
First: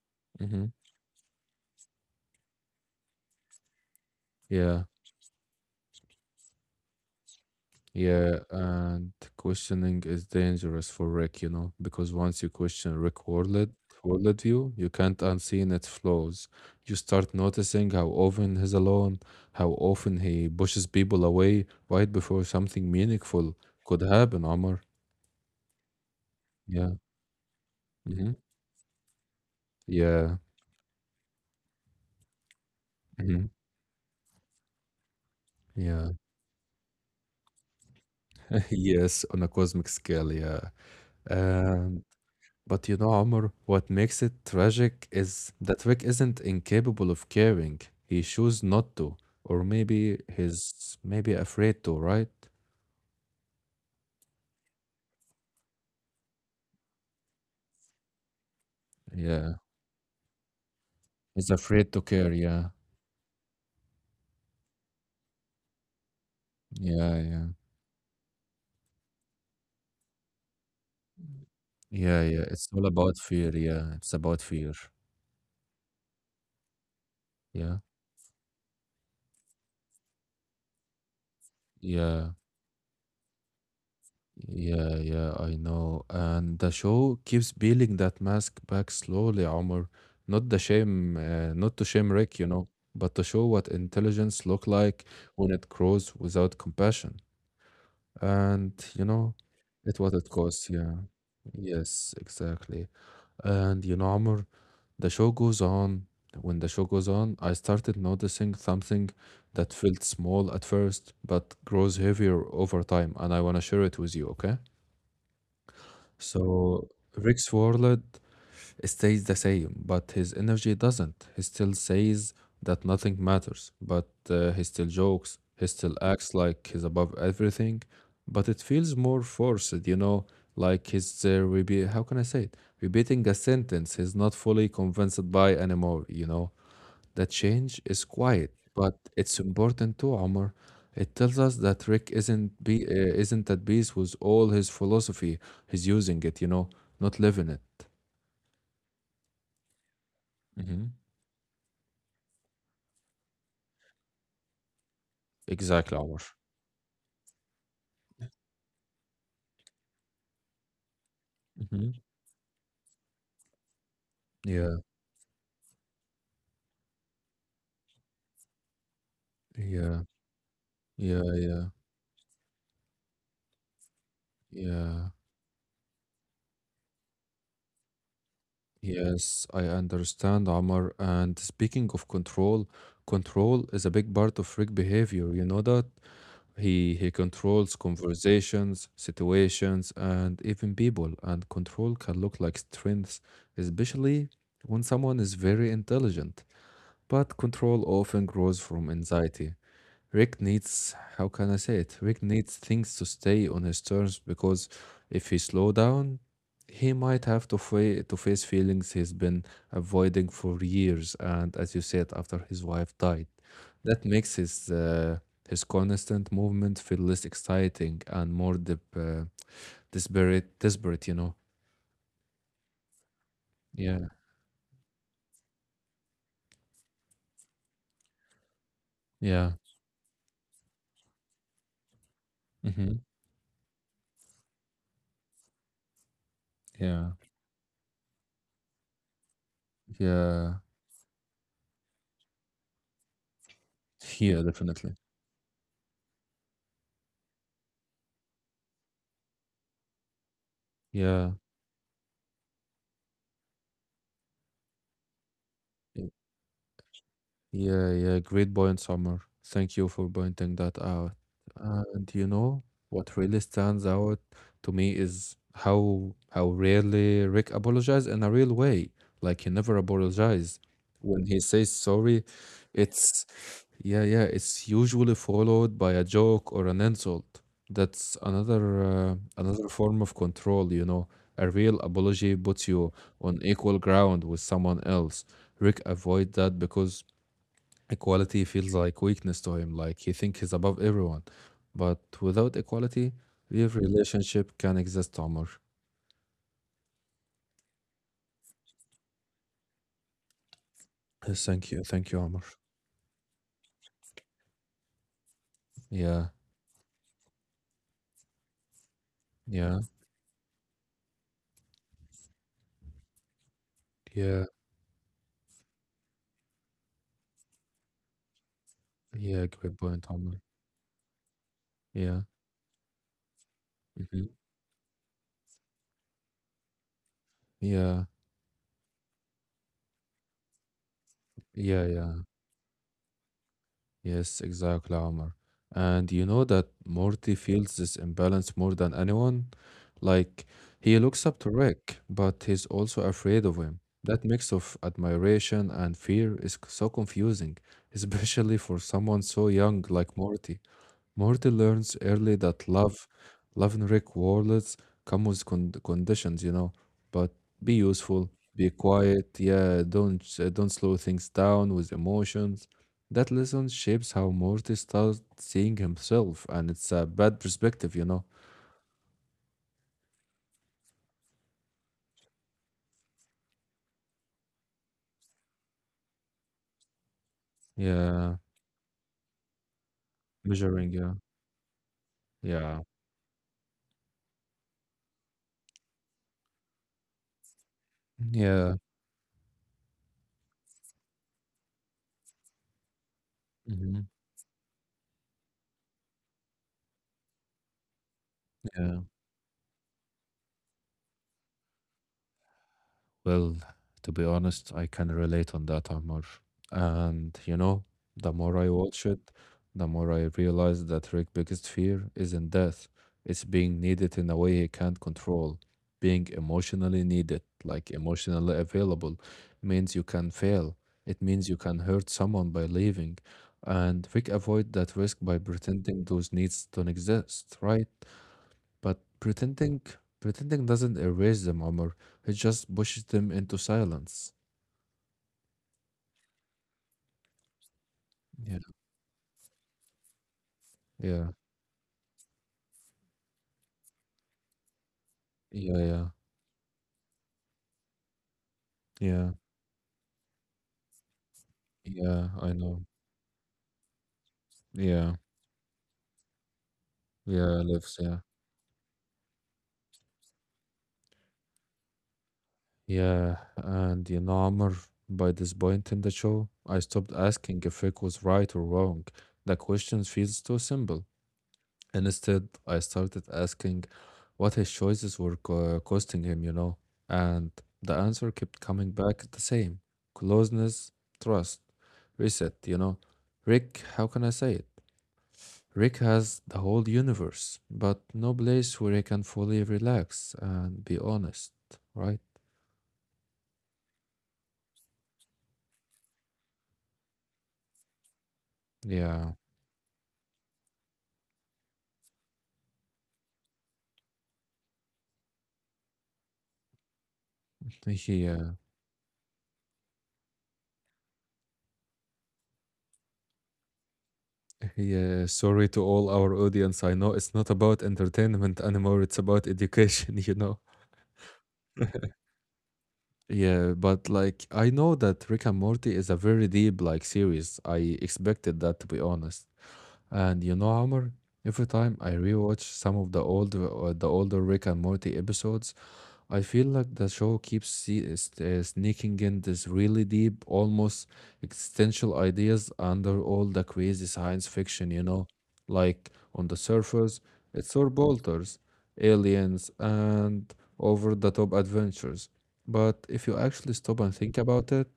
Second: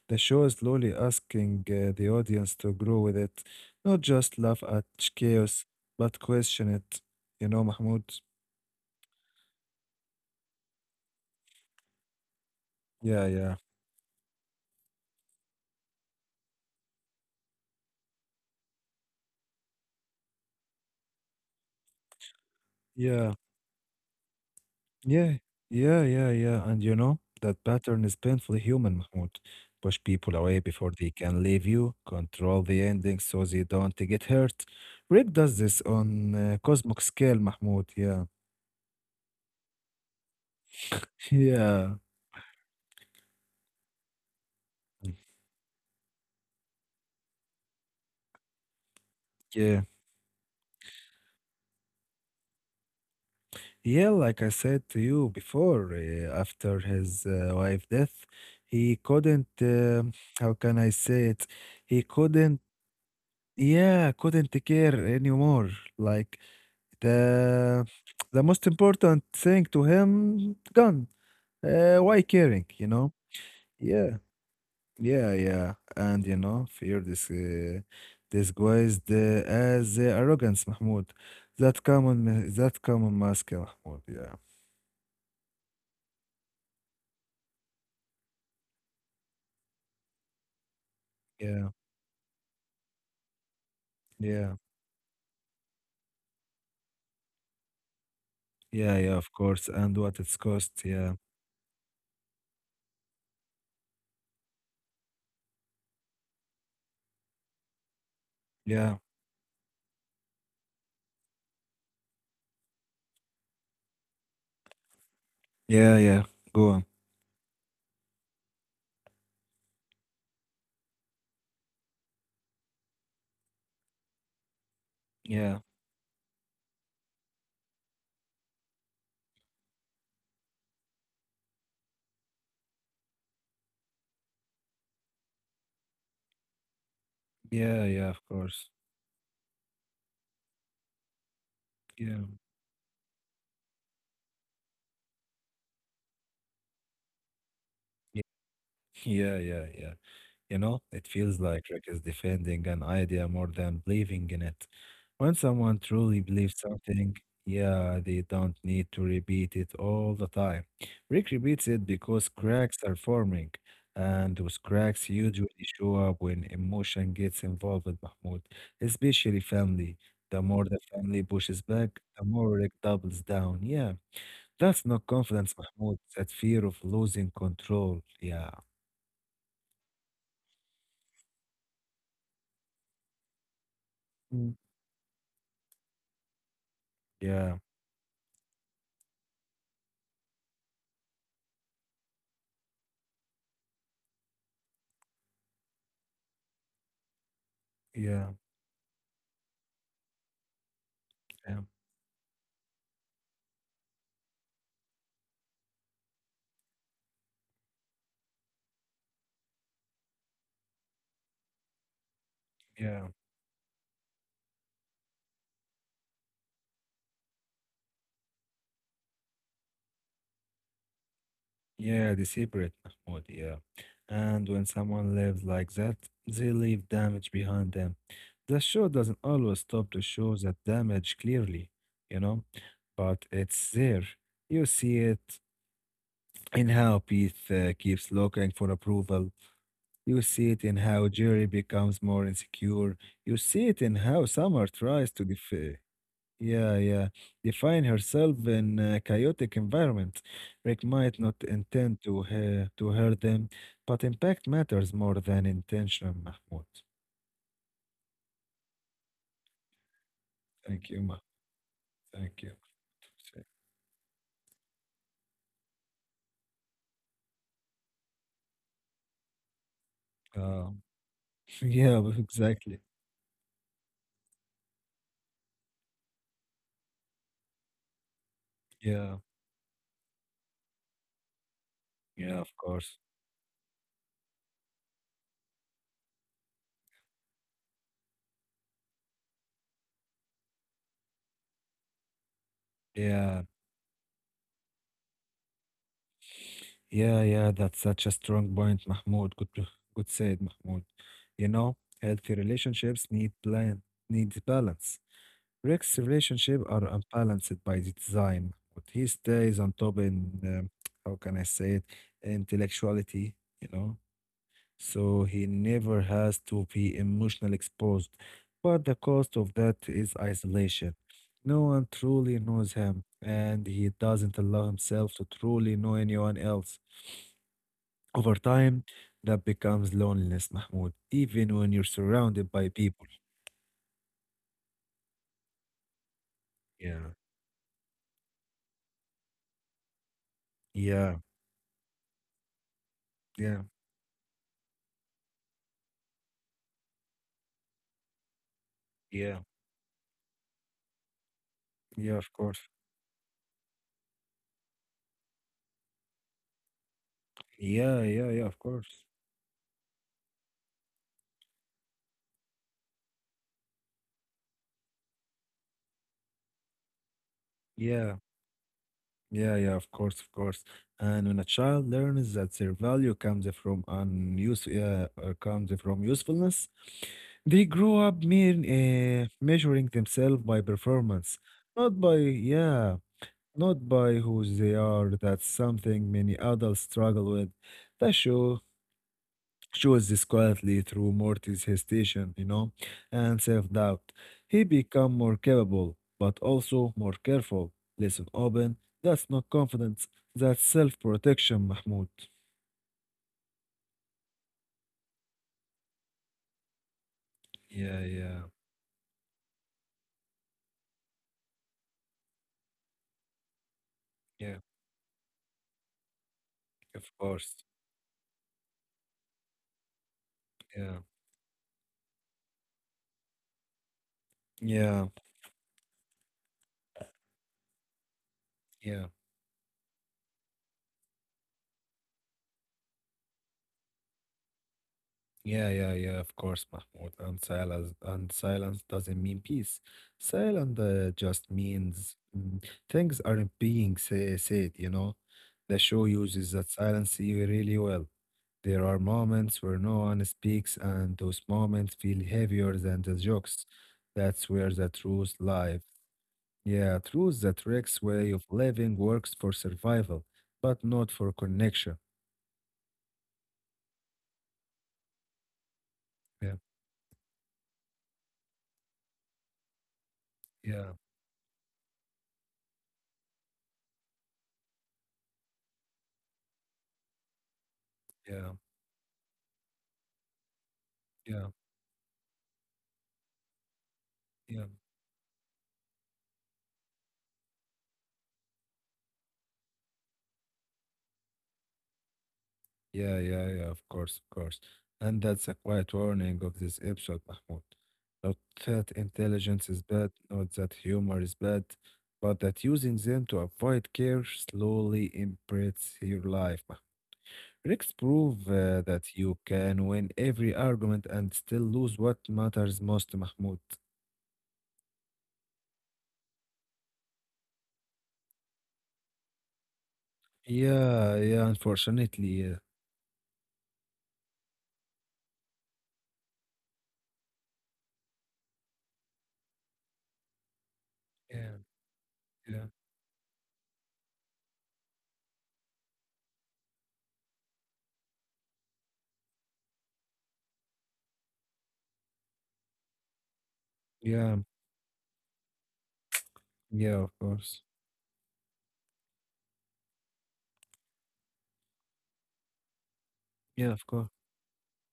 B: The show is
A: Hmm.
B: slowly asking the audience to grow with it, not just laugh
A: Yeah.
B: at chaos, but question it. You know, Mahmoud?
A: Yeah, and questioning is dangerous for Rick, you know, because once you question Rick
B: Yeah, yeah,
A: worldlet worldview, you can't unseen its flaws. You start noticing how often he's alone, how often he pushes people away right before something
B: yeah,
A: meaningful could happen, Omar.
B: yeah, yeah, yeah, yeah. And
A: Yeah.
B: you know, that pattern is
A: Hmm.
B: painfully human, Mahmoud. Push people
A: Yeah.
B: away before they can leave you, control the ending so
A: Hmm.
B: they don't get hurt. Rick does this
A: Yeah.
B: on cosmic scale, Mahmoud. Yeah,
A: Yes, on a cosmic scale, yeah.
B: yeah.
A: But you know, Omar, what makes it tragic is that Rick isn't incapable of caring. He chose not to, or
B: Yeah.
A: maybe he's maybe afraid to, right?
B: Yeah, like I said to you before, after his wife death, he couldn't,
A: Yeah,
B: how can I say it?
A: he's afraid to
B: He
A: care.
B: couldn't,
A: Yeah,
B: yeah, couldn't care anymore. Like
A: yeah, yeah,
B: the the most important thing to him gone.
A: yeah,
B: Why
A: yeah. It's
B: caring,
A: all
B: you know?
A: about fear. Yeah, it's
B: Yeah,
A: about fear.
B: yeah, yeah. And you know, fear this
A: Yeah,
B: disguised as arrogance, Mahmoud. That
A: yeah.
B: common, that common mask, Mahmoud. Yeah,
A: Yeah, yeah, I know. And the show keeps peeling that mask back slowly, Omar. Not the shame,
B: yeah,
A: not to shame Rick, you know, but to show what intelligence
B: yeah.
A: look like when it grows without compassion. And,
B: Yeah,
A: you
B: yeah, of
A: know,
B: course. And
A: it what
B: what
A: it
B: it's
A: costs,
B: cost.
A: yeah.
B: Yeah.
A: Yes, exactly. And, you know, Omar, the show goes on. When the show goes on, I started noticing
B: Yeah.
A: something that felt small at first, but grows heavier over time, and I want to share it with you, okay?
B: Yeah, yeah. Go on.
A: So Rick's world stays the same, but his energy doesn't. He still says that nothing matters, but he still jokes.
B: Yeah.
A: He still acts like he's above everything, but it feels more forced, you know, like he's repeat. How can I say it? Repeating a sentence he's not fully convinced by anymore, you know. The change
B: Yeah,
A: is
B: yeah, of
A: quiet,
B: course.
A: but it's important too, Omar. It tells us that Rick
B: Yeah.
A: isn't be uh, isn't at peace with all his philosophy. He's using it, you know, not living it.
B: Yeah, yeah, yeah. Yeah. You know,
A: Hmm.
B: it feels like Rick is defending an idea more than believing in it. When someone
A: Exactly,
B: truly
A: Omar.
B: believes something, yeah, they don't need to repeat it all the time. Rick repeats it
A: Hmm.
B: because cracks are forming, and those
A: Yeah,
B: cracks usually show up when emotion gets involved, Mahmoud, especially family.
A: yeah,
B: The more the family
A: yeah,
B: pushes
A: yeah,
B: back, the more Rick doubles down. Yeah, that's not
A: yeah.
B: confidence, Mahmoud. That fear of losing control. Yeah.
A: Yes, I understand, Omar. And speaking of control, control is a big part
B: Mm.
A: of Rick behavior. You know that? He
B: Yeah.
A: controls conversations, situations, and even people. And control can look like strength, especially when someone is very intelligent. But control often
B: Yeah.
A: grows from anxiety. Rick needs, how can I
B: Yeah.
A: say it? Rick needs things to stay on his terms because if he slow down, he might have to, to face feelings he's been avoiding for years. And as you said, after his wife
B: Yeah,
A: died, that makes his constant movement feel less exciting and more desperate. Desperate, you know.
B: yeah, they separate Mahmoud, yeah.
A: Yeah,
B: And when someone lives like that, they leave damage behind them. The show doesn't
A: yeah,
B: always stop to show that damage clearly, you know,
A: hmm
B: but it's there. You see it in how
A: yeah,
B: Pete keeps looking for approval. You see
A: yeah,
B: it in how Jerry becomes more insecure. You see it in how
A: yeah.
B: Summer
A: Definitely.
B: tries to def Yeah, yeah. Define herself in a chaotic environment. Rick might
A: Yeah.
B: not intend to hurt them, but impact matters more than intention, Mahmoud.
A: Yeah, yeah, great point, Summer. Thank you for pointing that
B: Thank you,
A: out.
B: Mahmoud.
A: And you
B: Thank you.
A: know what really stands out to me is how rarely Rick apologized in a real way. Like he never apologized.
B: Um,
A: When he says
B: yeah,
A: sorry,
B: exactly.
A: it's yeah, it's usually followed by a joke or an insult. That's
B: Yeah,
A: another form of control, you know. A real apology
B: yeah, of
A: puts you
B: course.
A: on equal ground with someone else. Rick avoid that because equality feels like weakness to him, like he thinks he's above everyone. But without equality,
B: Yeah,
A: real relationship can exist, Omar.
B: yeah, yeah. That's such a strong point, Mahmoud. Good, to- good said, Mahmoud.
A: Yes,
B: You
A: thank you,
B: know,
A: thank you, Omar.
B: healthy relationships need plan, needs balance. Rick's
A: Yeah,
B: relationship are unbalanced by the design, but he stays
A: yeah,
B: on top in how can I say it, intellectuality, you know.
A: yeah,
B: So he never has to be emotionally exposed, but the
A: yeah.
B: cost of
A: Great
B: that
A: point,
B: is
A: Omar.
B: isolation. No one
A: Yeah,
B: truly knows him, and he
A: mhm.
B: doesn't allow himself to truly know anyone else.
A: Yeah,
B: Over time, that becomes loneliness, Mahmoud, even
A: yeah,
B: when you're
A: yeah.
B: surrounded by people.
A: Yes, exactly, Omar. And you know that
B: Yeah,
A: Morty feels this imbalance more than anyone? Like, he looks up
B: yeah,
A: to Rick, but he's also afraid of him.
B: yeah,
A: That mix of admiration and fear is so confusing, especially for someone so
B: yeah,
A: young like Morty. Morty learns early
B: yeah, of
A: that
B: course.
A: love and rewards come with conditions, you know. But be useful,
B: Yeah, yeah,
A: be
B: yeah, of course.
A: quiet. Yeah, don't don't slow things down with emotions. That lesson shapes how Morty starts seeing himself, and it's a bad perspective, you know.
B: Yeah, yeah, yeah, of course, of course. And when a child learns that their value comes from usefulness, they grow
A: Yeah,
B: up mean, measuring themselves by
A: measuring. Yeah,
B: performance, not by,
A: yeah,
B: yeah, not by who they are. That's something many adults struggle with. The show
A: yeah.
B: she was this quietly through Morty's hesitation, you know, and
A: hmm
B: self-doubt. He became more capable, but also more careful. Listen open.
A: Yeah.
B: That's not confidence. That's self-protection, Mahmoud.
A: Well, to be honest, I can relate on that, Amar. And you know,
B: Yeah,
A: the
B: yeah,
A: more I watch it, the more I realize that Rick's biggest fear isn't death. It's being needed in a
B: yeah,
A: way he can't control. Being emotionally
B: of
A: needed,
B: course.
A: like emotionally available, means you can fail.
B: Yeah,
A: It means you can hurt someone by leaving. And Rick avoid that
B: yeah,
A: risk by pretending those needs don't exist, right? But
B: yeah,
A: pretending doesn't erase them, Omar. It just pushes them into silence.
B: yeah, yeah, yeah, of course, Mahmoud. And silence, and
A: Yeah.
B: silence doesn't mean peace. Silence uh,
A: Yeah.
B: just means mm, things aren't being said, you know. The show
A: Yeah.
B: uses that silence really well. There are
A: Yeah. Yeah.
B: moments where no one speaks, and those moments feel
A: Yeah. I
B: heavier
A: know.
B: than the jokes. That's where the
A: Yeah.
B: truth lies. Yeah, truth
A: Yeah.
B: that
A: Lives.
B: Rick's
A: Yeah.
B: way of living works for survival, but not for connection.
A: Yeah. And you know, Omar, by this point in the show,
B: Yeah,
A: I stopped asking if Rick was right or wrong. The question feels too
B: yeah,
A: simple. Instead, I started asking what his choices were costing him, you know, and the answer
B: yeah,
A: kept coming back the same: closeness,
B: yeah,
A: trust, reset, you know. Rick, how can I say
B: yeah,
A: it? Rick has the whole universe, but no place where he can fully relax and be honest, right?
B: yeah, yeah, yeah, of course, of course. And that's a quiet warning of this episode, Mahmoud. Not that
A: Yeah,
B: intelligence is bad, not that humor is bad, but that using them to avoid care slowly imprints your life. Tricks prove
A: yeah,
B: uh, that you can win every argument and still lose what matters most, Mahmoud.
A: yeah. Sorry to all our audience. I know it's not about entertainment anymore, it's about education, you know.
B: Yeah, yeah, unfortunately, yeah.
A: Yeah, but like I know that Rick and Morty is a very deep like series. I expected that to be honest. And you know, Amr,
B: Yeah,
A: every time I rewatch
B: yeah,
A: some of the old the older Rick and Morty episodes, I feel like the show keeps sneaking in these really deep, almost existential ideas under all the crazy
B: yeah,
A: science fiction, you know? Like on the
B: yeah, of
A: surface,
B: course.
A: it's all bolters, aliens, and over the top adventures. But if you actually
B: Yeah, of
A: stop and
B: course.
A: think about it,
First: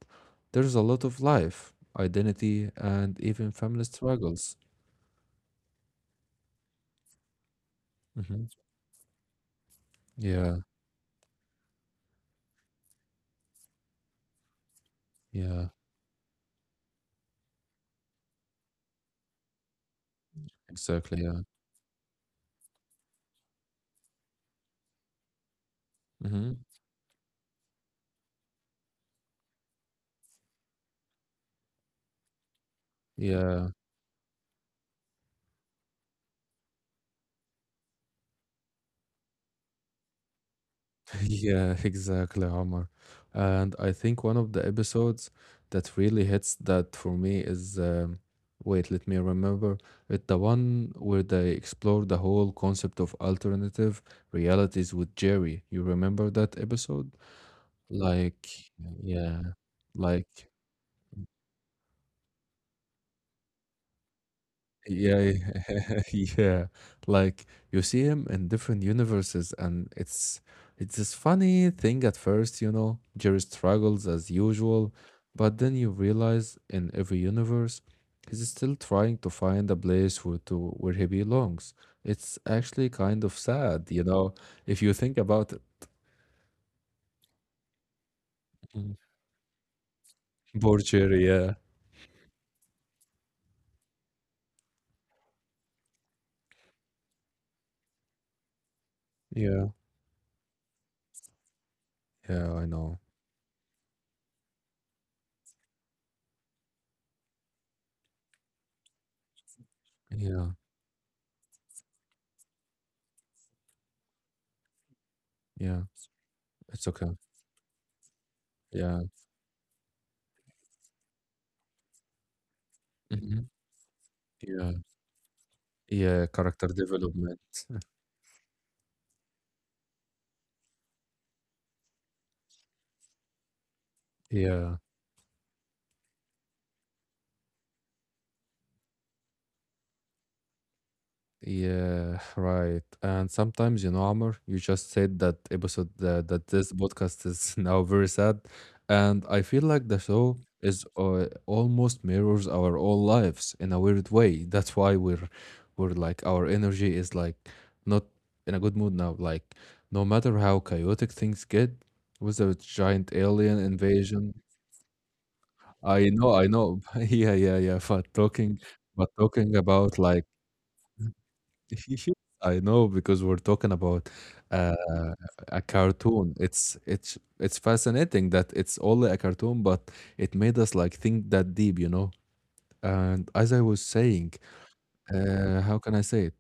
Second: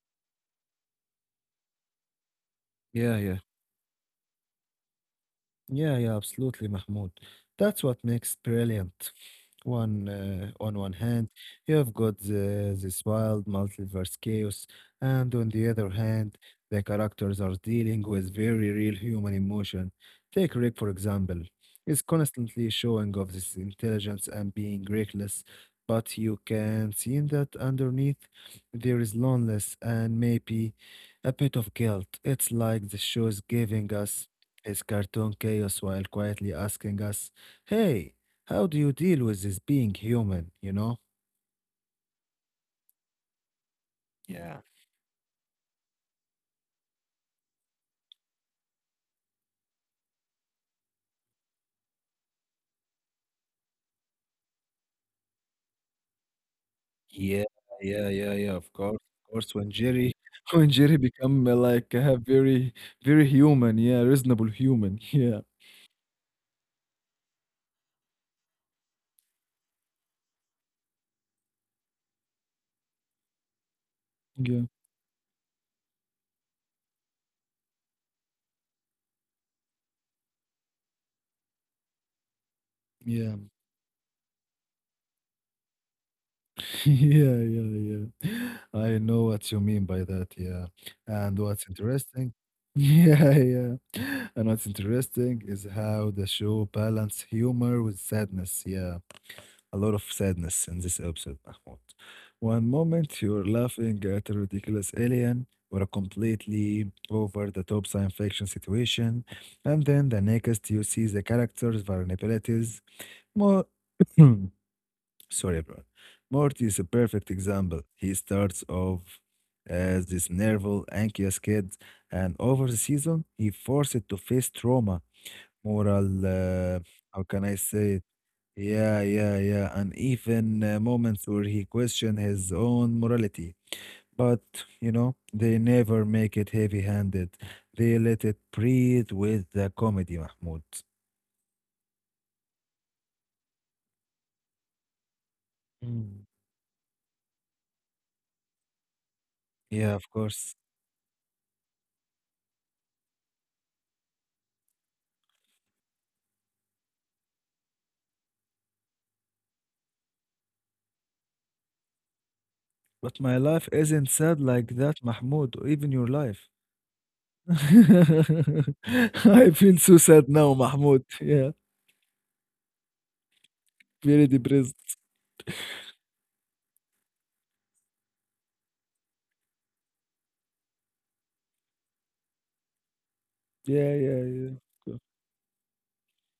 A: there's a lot of life, identity,
B: Yeah,
A: and
B: yeah.
A: even family struggles.
B: Yeah, yeah, absolutely, Mahmoud. That's what makes
A: hmm
B: brilliant. One
A: Yeah,
B: on one hand, you have got this wild multiverse chaos, and on
A: yeah,
B: the other hand, the characters are dealing with very real human emotion. Take Rick, for
A: exactly.
B: example.
A: Yeah.
B: He's constantly showing off this intelligence and being reckless, but you
A: hmm
B: can see in that underneath there is loneliness and maybe a bit of guilt. It's like the show's
A: Yeah.
B: giving us his cartoon chaos while quietly asking us, hey, how do you deal with this being human, you know?
A: Yeah, exactly, Omar. And I think one of
B: Yeah.
A: the episodes that really hits that for me is wait, let me remember. It's the one where they explore the whole concept of alternative realities with Jerry. You remember that episode?
B: Yeah, yeah, yeah,
A: Like,
B: yeah. Of course, of
A: yeah,
B: course. When Jerry,
A: like
B: when Jerry become like a very, very human, yeah, reasonable human,
A: Yeah,
B: yeah,
A: yeah. Like you see him in different universes, and it's this funny thing at first, you know. Jerry struggles as
B: yeah,
A: usual, but then you realize in every universe, he's still trying to find a place where he belongs. It's actually kind
B: yeah,
A: of sad, you know, if you think about it.
B: yeah, yeah, yeah.
A: Mm.
B: I know what you mean by that,
A: Poor
B: yeah.
A: Jerry, yeah,
B: And what's interesting, yeah, yeah. And what's interesting is how the show balance humor with sadness, yeah.
A: yeah,
B: A lot of sadness in this episode, Mahmoud.
A: yeah. I
B: One
A: know.
B: moment you're laughing at a ridiculous alien or a completely over the top science fiction situation, and then the
A: Yeah,
B: next you see the character's vulnerabilities. More, sorry,
A: yeah.
B: bro. Morty is a
A: It's okay.
B: perfect example. He starts
A: Yeah.
B: off as this nervous, anxious kid, and over the season, he
A: Mhm.
B: forced to face
A: Yeah.
B: trauma, moral,
A: Yeah, character
B: how can I
A: development.
B: say it? Yeah, yeah, yeah. And even moments where he questioned his own morality. But,
A: Yeah,
B: you know, they never make it heavy handed. They let it breathe with the comedy, Mahmoud.
A: yeah, right. And sometimes, you know, Amr, you just said that episode
B: Mm.
A: that this podcast is now very sad, and I feel like the
B: Yeah, of
A: show
B: course.
A: is almost mirrors our own lives in a weird way. That's why we're like our energy is like not in a good mood now. Like no matter how chaotic things get, with a giant
B: But
A: alien
B: my life
A: invasion,
B: isn't sad like that, Mahmoud, or even your
A: I know,
B: life.
A: yeah, yeah, yeah. But talking
B: I
A: about
B: feel
A: like
B: so sad now, Mahmoud. Yeah,
A: I know because we're talking about
B: very
A: uh,
B: depressed.
A: a cartoon. It's fascinating that it's only a cartoon, but it made us like think that deep, you know. And as I was
B: Yeah, yeah,
A: saying,
B: yeah. Co-
A: how can I say it?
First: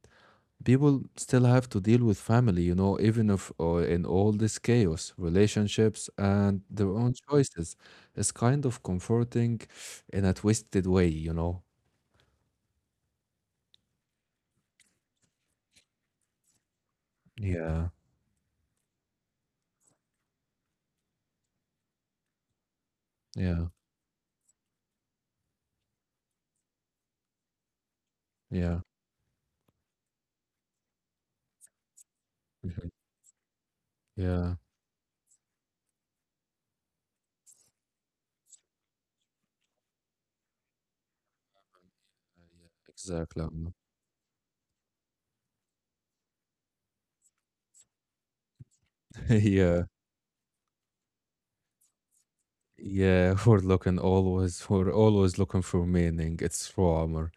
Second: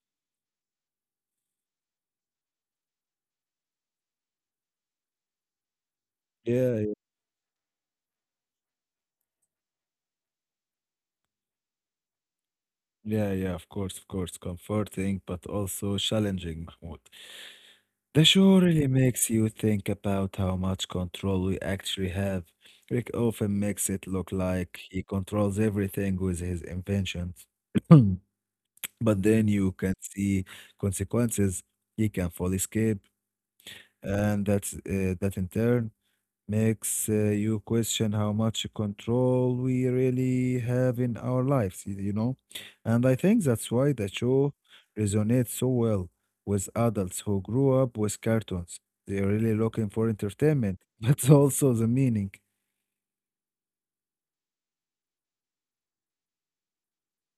A: People still have to deal with family, you know, even if or in all this chaos, relationships and
B: Yeah,
A: their
B: yeah,
A: own choices. It's kind of comforting in a twisted way, you know.
B: yeah, yeah, of course, of course. Comforting, but also challenging, Mahmoud.
A: Yeah,
B: The show really makes you think about how much control we actually have. Rick often
A: yeah,
B: makes it look like he controls everything with his inventions. But
A: yeah,
B: then you can see consequences he can fall
A: mhm.
B: escape, and
A: Yeah.
B: that in turn makes you question how much control we really have in our lives, you know?
A: Yeah,
B: And I think that's
A: exactly.
B: why the show resonates so well with adults who grew up with cartoons. They're really
A: Yeah,
B: looking for entertainment, but also the meaning.
A: yeah, we're looking always, we're always looking for meaning. It's Roamer.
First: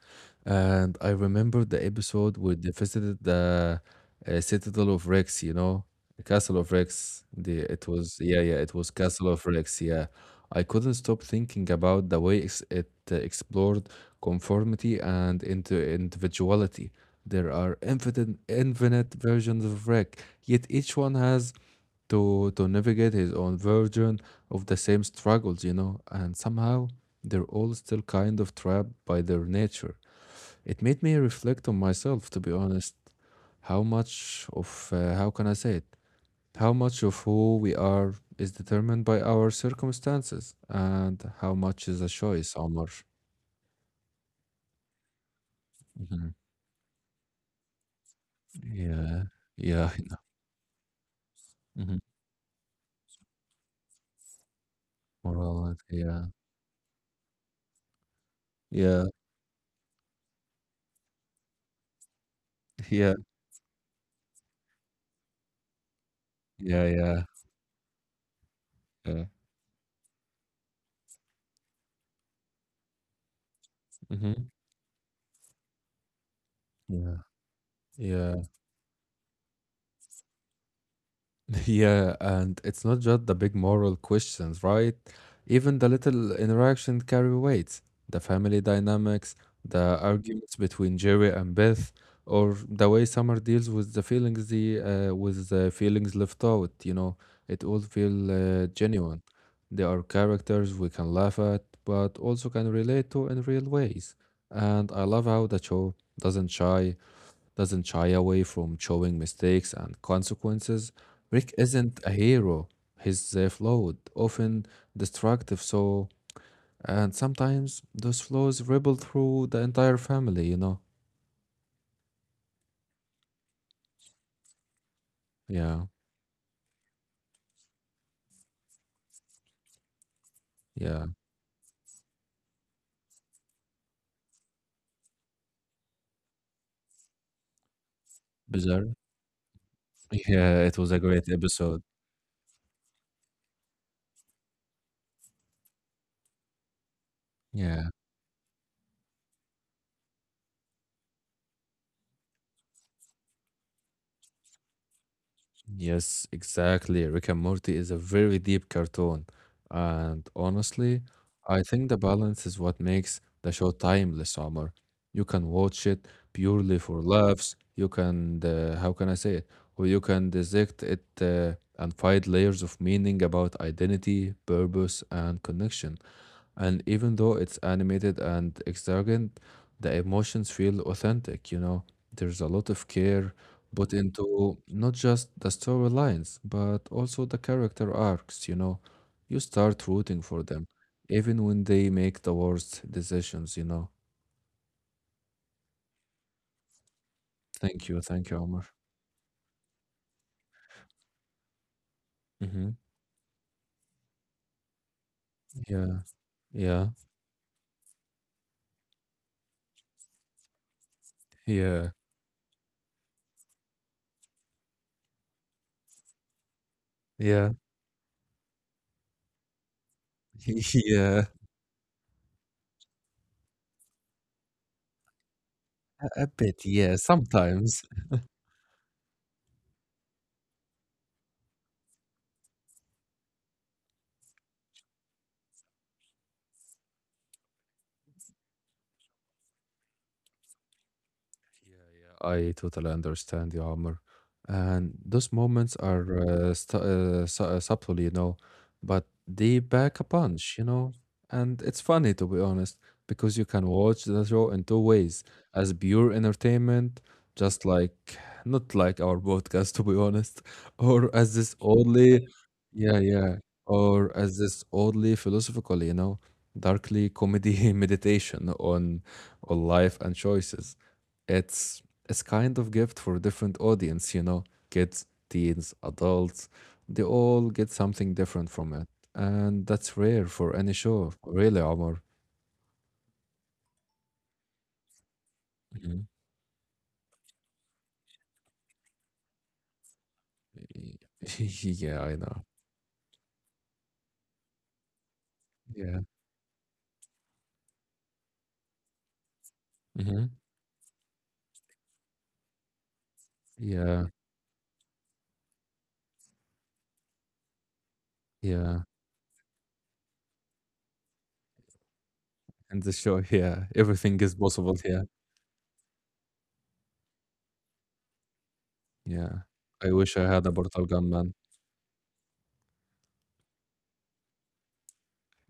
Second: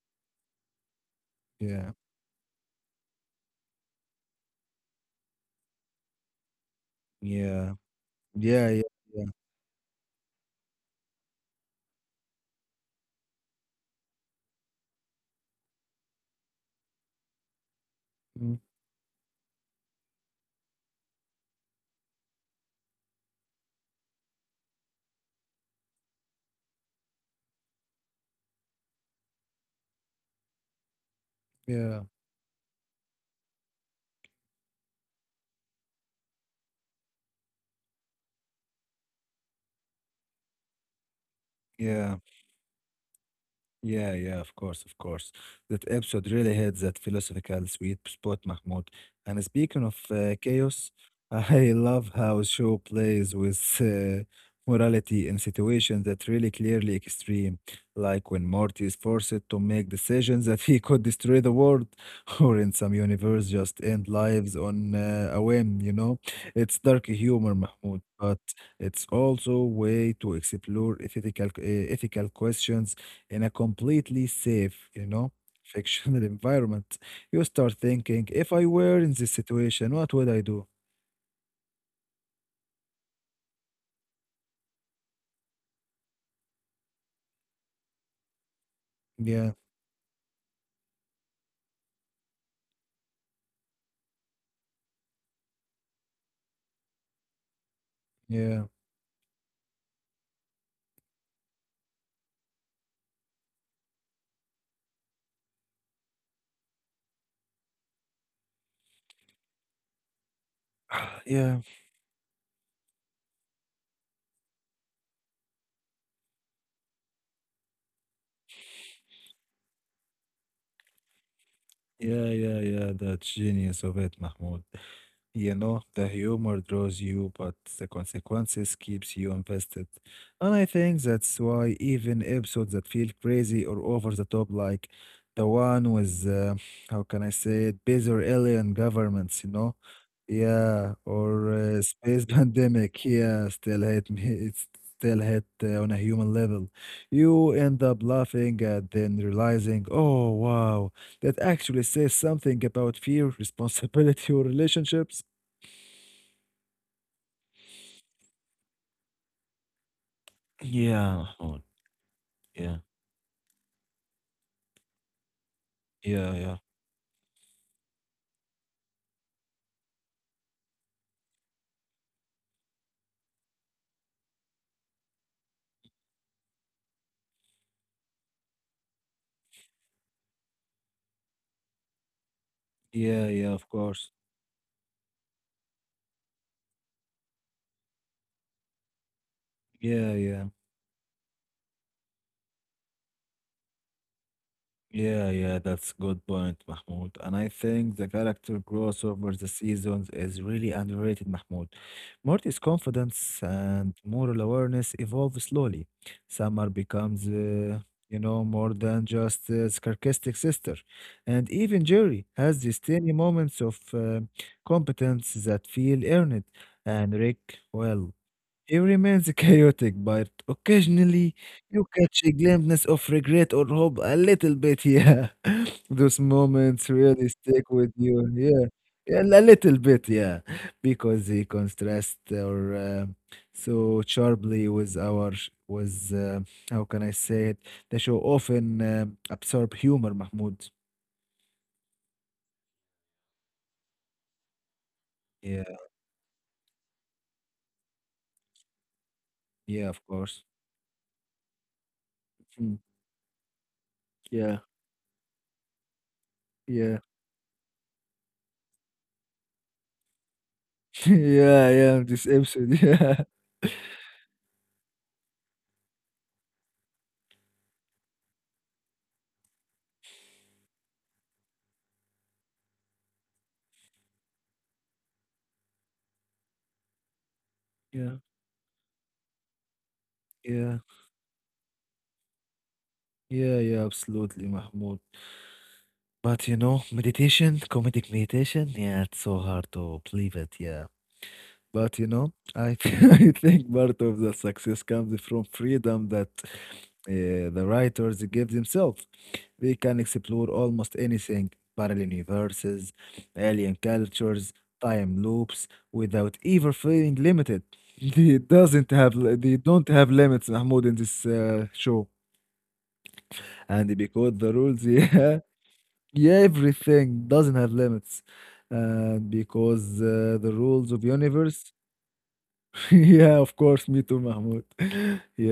A: And I remember the
B: Yeah,
A: episode where they visited the Citadel of Rex, you know, the Castle of Rex. The,
B: yeah,
A: it was, yeah, yeah,
B: yeah,
A: it
B: yeah,
A: was
B: yeah,
A: Castle of Rex. Yeah. I couldn't stop thinking about the way ex it explored conformity and into individuality. There are
B: mm,
A: infinite versions of Rex, yet each one has to navigate his own version of the same struggles, you know, and somehow they're all still kind of trapped by their nature. It made me reflect on
B: yeah,
A: myself, to be honest, how much of how can I say it? How much of who we are is determined by our circumstances, and how much is a
B: yeah.
A: choice, Omar.
B: Yeah, yeah, of course, of course. That episode
A: hmm
B: really hit that philosophical sweet spot, Mahmoud.
A: Yeah,
B: And speaking
A: yeah,
B: of
A: I
B: chaos, I
A: know. Mhm.
B: love how show plays with morality in
A: Morality.
B: situations
A: Yeah,
B: that really clearly extreme, like when Morty is
A: yeah,
B: forced to make decisions that he could destroy the world, or in some
A: yeah,
B: universe just end lives on a whim. It's
A: yeah,
B: dark
A: yeah,
B: humor, Mahmoud, but it's
A: yeah.
B: also way to explore ethical questions in a completely
A: hmm
B: safe, fictional environment.
A: Yeah.
B: You start thinking,
A: Yeah.
B: if I were in this situation, what would I do?
A: Yeah, and it's not just the big moral questions, right? Even the little interaction carry weight, the family dynamics,
B: Yeah,
A: the arguments between Jerry and Beth, or the way Summer deals with the feelings the with the feelings left out, you know, it all feel
B: yeah.
A: genuine. They are characters we can laugh at, but also can relate to in real ways. And I love how the show doesn't shy away from showing mistakes and consequences. Rick
B: Yeah,
A: isn't a hero. He's flawed, often destructive, so, and sometimes those flaws ripple through the entire family, you know?
B: yeah, yeah, yeah. That's genius of it, Mahmoud. You know,
A: Yeah,
B: the humor draws you, but the consequences keeps you invested. And I think
A: yeah.
B: that's why even episodes that feel crazy or over the top, like the one with, how can I say it, bizarre alien
A: Bizarre.
B: governments.
A: Yeah, it was
B: Yeah,
A: a great
B: or
A: episode.
B: space pandemic. Yeah, still hit me. It's still hit on a human level. You end
A: Yeah.
B: up laughing and then realizing, oh, wow, that actually says something about fear, responsibility, or relationships.
A: Yes, exactly. Rick and Morty is a very deep cartoon. And honestly,
B: Yeah, Mahmoud.
A: I think the balance is
B: Yeah,
A: what makes the show timeless, Omar. You can watch it
B: yeah, yeah,
A: purely for laughs. You can, how can I say it? Or you can dissect it and find layers of meaning about identity, purpose, and connection. And even though it's animated and extravagant, the emotions feel authentic, you know. There's a lot of
B: yeah,
A: care
B: yeah, of
A: put
B: course.
A: into not just the storylines, but also the character arcs, you know. You start
B: Yeah,
A: rooting for
B: yeah.
A: them, even when they make the worst decisions, you know.
B: Yeah, yeah, that's good point, Mahmoud. And I think the
A: Thank you,
B: character
A: Omar.
B: growth over the seasons is really underrated, Mahmoud. Morty's
A: Mm-hmm.
B: confidence and moral awareness evolve slowly.
A: Yeah,
B: Summer
A: yeah,
B: becomes, you know, more than just a sarcastic sister. And even
A: yeah,
B: Jerry has these tiny moments of competence that feel earned. And
A: yeah,
B: Rick, well, he remains chaotic, but
A: yeah,
B: occasionally you catch a glimpse of regret or hope a little bit. Yeah, those
A: a bit,
B: moments
A: yeah,
B: really stick
A: sometimes.
B: with you. Yeah, yeah, a little bit. Yeah, because he contrasts or so sharply with our sh- was how can I say it? The show often absorb humor, Mahmoud.
A: I totally understand you, Amr. And those moments
B: Yeah,
A: are stu su subtle, you know, but they back a
B: yeah, of
A: punch,
B: course.
A: you know. And it's funny, to be honest,
B: Mm,
A: because you can watch the show in
B: yeah,
A: two ways, as pure entertainment,
B: yeah,
A: just like, not like our podcast, to be honest, or as this
B: yeah, yeah. This
A: oddly, yeah,
B: episode.
A: yeah, or as this oddly philosophical, you know, darkly comedy meditation on life and choices. It's it's kind of gift for different audience, you know, kids, teens, adults, they all get something
B: Yeah,
A: different from it. And that's rare
B: yeah,
A: for any
B: yeah.
A: show, really, Omar.
B: Yeah, yeah, absolutely, Mahmoud.
A: Mhm.
B: But you know, meditation, comedic meditation, yeah, it's so hard to believe it, yeah.
A: Y-
B: But
A: Yeah,
B: you
A: I
B: know,
A: know.
B: I think part of the success comes from
A: Yeah.
B: freedom that the writers give themselves. They can
A: hmm
B: explore almost anything, parallel universes, alien
A: Yeah.
B: cultures, time loops, without ever feeling limited.
A: Yeah.
B: They don't have limits, Mahmoud, in this show
A: And the show, yeah,
B: and
A: everything
B: because
A: is
B: the
A: possible
B: rules
A: here.
B: yeah. Yeah, everything doesn't have limits. And
A: Yeah.
B: because
A: I wish I had
B: the
A: a
B: rules
A: portal
B: of
A: gun, man.
B: universe, yeah, of course, me too, Mahmoud.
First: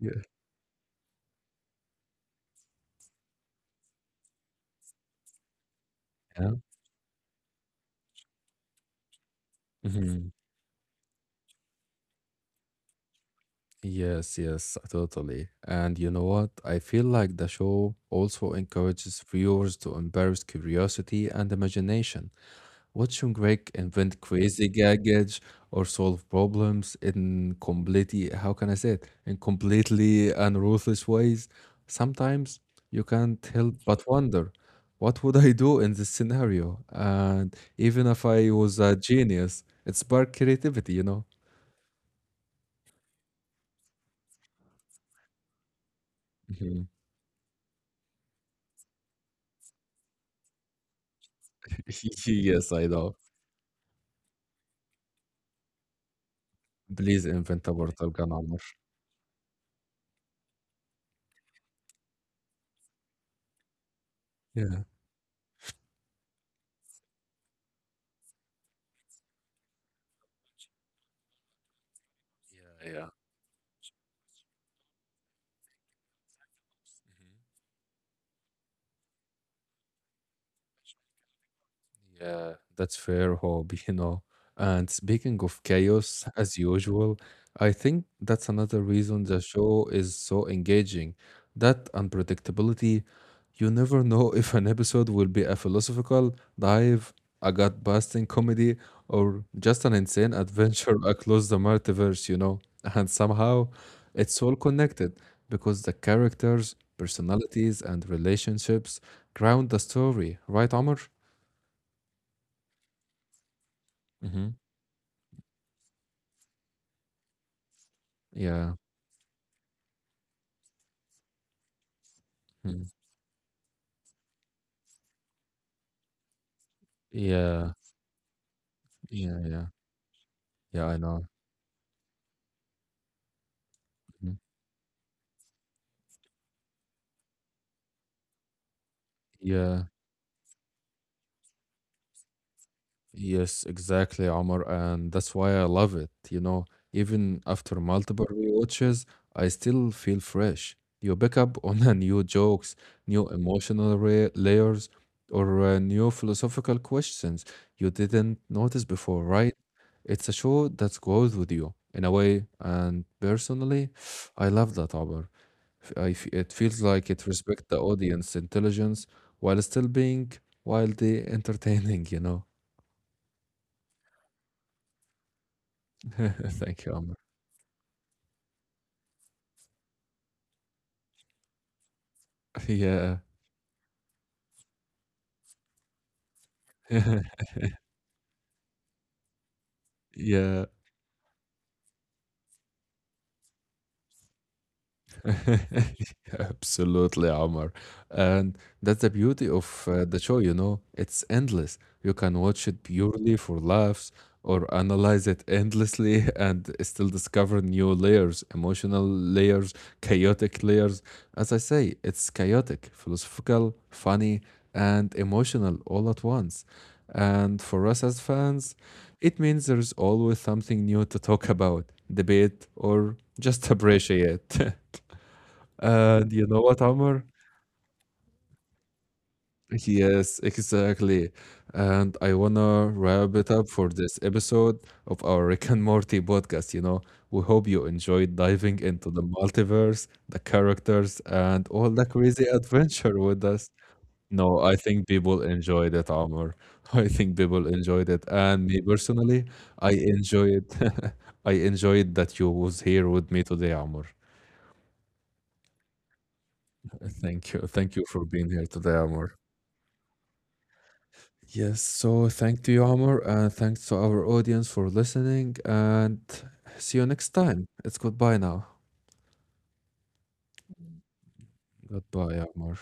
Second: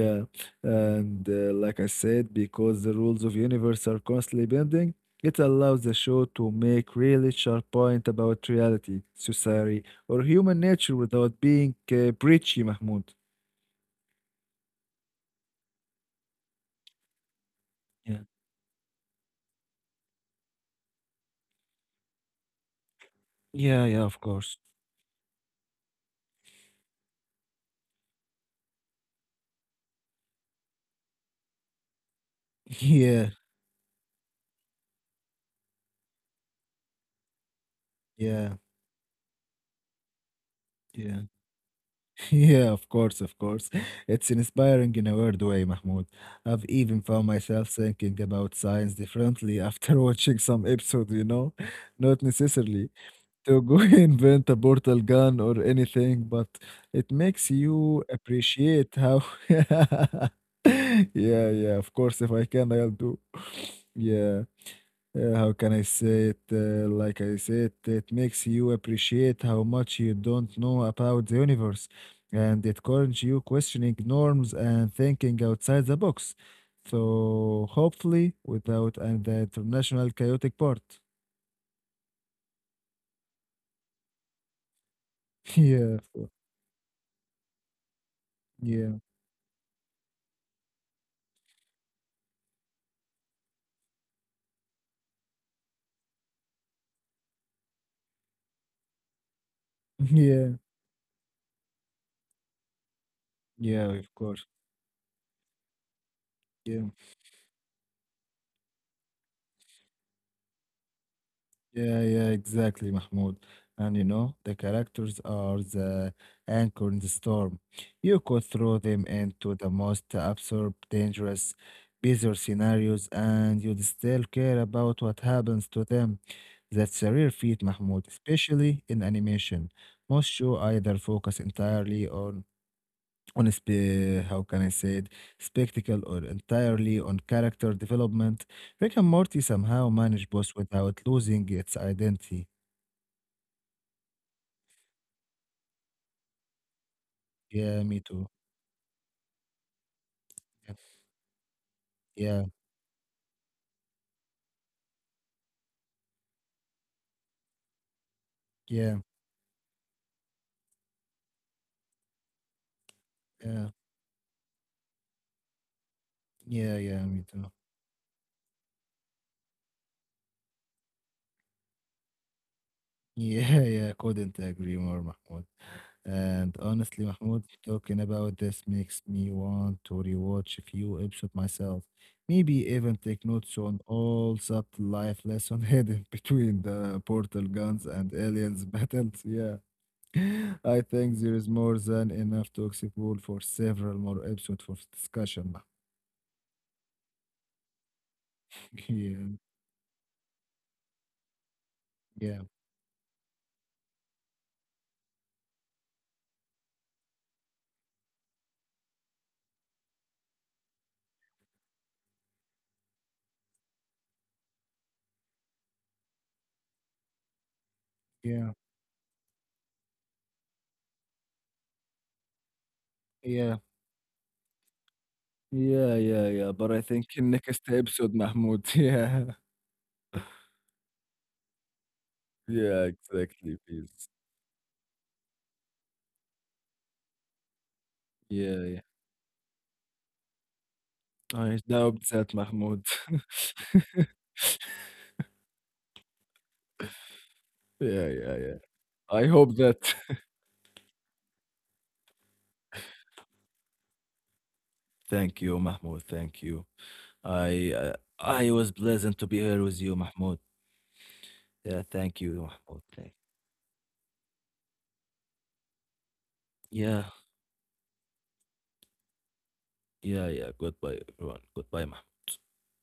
A: Yeah.
B: And like I said, because the rules of universe are constantly bending, it allows the show
A: Yeah.
B: to make really sharp point about reality, society, or
A: Mhm.
B: human nature without being preachy, Mahmoud.
A: Yes, yes, totally. And you know what? I feel like the show
B: Yeah.
A: also encourages viewers to embrace curiosity and imagination. Watching Greg
B: Yeah, yeah,
A: invent
B: of course.
A: crazy gadgets or solve problems in completely, how can I say it, in completely and ruthless ways, sometimes you
B: Yeah,
A: can't help but wonder, what would I do in this scenario? And even if I
B: yeah,
A: was a genius, it sparked creativity, you
B: yeah.
A: know?
B: Yeah, of course, of course. It's inspiring in a weird way, Mahmoud. I've
A: Mhm.
B: even found myself thinking about science differently after watching some episode, you know? Not
A: Yes, I
B: necessarily
A: know.
B: to go invent a portal gun or anything, but it
A: Please
B: makes
A: invent a portal
B: you
A: gun armor.
B: appreciate how. Yeah, yeah, of course, if I can, I'll do. Yeah.
A: Yeah.
B: How can I say it? Like I said, it makes you appreciate how much you don't know about the universe, and it
A: Yeah, yeah.
B: encourages you questioning norms and thinking outside the box. So hopefully, without and the international chaotic part.
A: Yeah, that's fair, hobby, you know. And speaking of
B: Yeah,
A: chaos, as usual, I think that's another
B: yeah,
A: reason the show is so engaging. That unpredictability, you never know if an episode will be a philosophical dive, a gut-busting comedy, or just an insane
B: yeah,
A: adventure across the multiverse, you know. And somehow
B: yeah. Of
A: it's
B: course.
A: all connected because the characters,
B: Yeah.
A: personalities, and relationships ground the story, right, Omar?
B: Yeah, yeah, exactly, Mahmoud. And you know, the characters are the anchor in the storm. You could
A: Yeah.
B: throw them into the most absurd, dangerous, bizarre
A: Mm.
B: scenarios, and you'd still care about what happens to them. That's a rare feat,
A: Yeah.
B: Mahmoud, especially in
A: Yeah. Yeah.
B: animation. Most shows
A: Yeah. I
B: either
A: know.
B: focus entirely on
A: Mhm.
B: how can I say it, spectacle or entirely on character development, Rick and Morty
A: Yeah.
B: somehow manage both without losing its identity.
A: Yes, exactly, Omar. And that's why I love it. You know, even after
B: Yeah,
A: multiple
B: me too.
A: rewatches, I still feel fresh.
B: Yeah,
A: You pick up on a new jokes,
B: yeah,
A: new emotional layers, or new philosophical questions you didn't notice before,
B: yeah,
A: right? It's a show that grows with you in a way. And personally,
B: yeah,
A: I love that, Omar. F- I f It feels
B: yeah,
A: like
B: yeah,
A: it
B: me
A: respects
B: too.
A: the audience intelligence while still being wildly entertaining, you know?
B: Yeah, yeah, couldn't agree more, Mahmoud. And
A: Thank you, Amr.
B: honestly, Mahmoud, talking about this makes me want to rewatch a few episodes myself. Maybe even
A: Yeah.
B: take notes on all subtle life lesson hidden between the portal guns and aliens battles. Yeah.
A: Yeah.
B: I think there is more than enough to explore for several more episodes for discussion.
A: Absolutely, Omar. And that's the
B: Mahmoud.
A: beauty of the show, you know, it's endless. You can
B: Yeah,
A: watch it purely for laughs or analyze it endlessly and still discover new layers, emotional layers, chaotic layers. As I say, it's chaotic, philosophical, funny, and emotional all at once. And for us as
B: yeah, yeah,
A: fans, it means there's always something new to talk about, debate, or
B: yeah,
A: just appreciate.
B: yeah, yeah,
A: And you
B: yeah.
A: know
B: But
A: what,
B: I think
A: Amr?
B: in next episode, Mahmoud. Yeah.
A: Yes, exactly. And I
B: Yeah,
A: wanna wrap it
B: exactly,
A: up for
B: please.
A: this episode of our Rick and Morty podcast. You know, we hope you enjoyed
B: Yeah,
A: diving
B: yeah.
A: into the multiverse, the characters,
B: I
A: and all
B: doubt
A: the
B: that,
A: crazy
B: Mahmoud.
A: adventure with us. No, I think people enjoyed it, Amr. I think people enjoyed
B: Yeah,
A: it,
B: yeah, yeah.
A: and me
B: I
A: personally,
B: hope
A: I
B: that.
A: enjoyed. I enjoyed that you was here with me today, Amr.
B: Thank you, Mahmoud. Thank you. I uh,
A: Thank you for being
B: I
A: here
B: was
A: today,
B: pleasant to
A: Amr.
B: be here with you, Mahmoud. Yeah,
A: Yes,
B: thank
A: so
B: you,
A: thank to
B: Mahmoud.
A: you,
B: Thank.
A: Amr, and thanks to our audience for listening. And see
B: Yeah,
A: you next time. It's goodbye now.
B: yeah, yeah. Goodbye, everyone. Goodbye, Mahmoud.
A: Goodbye, Amr.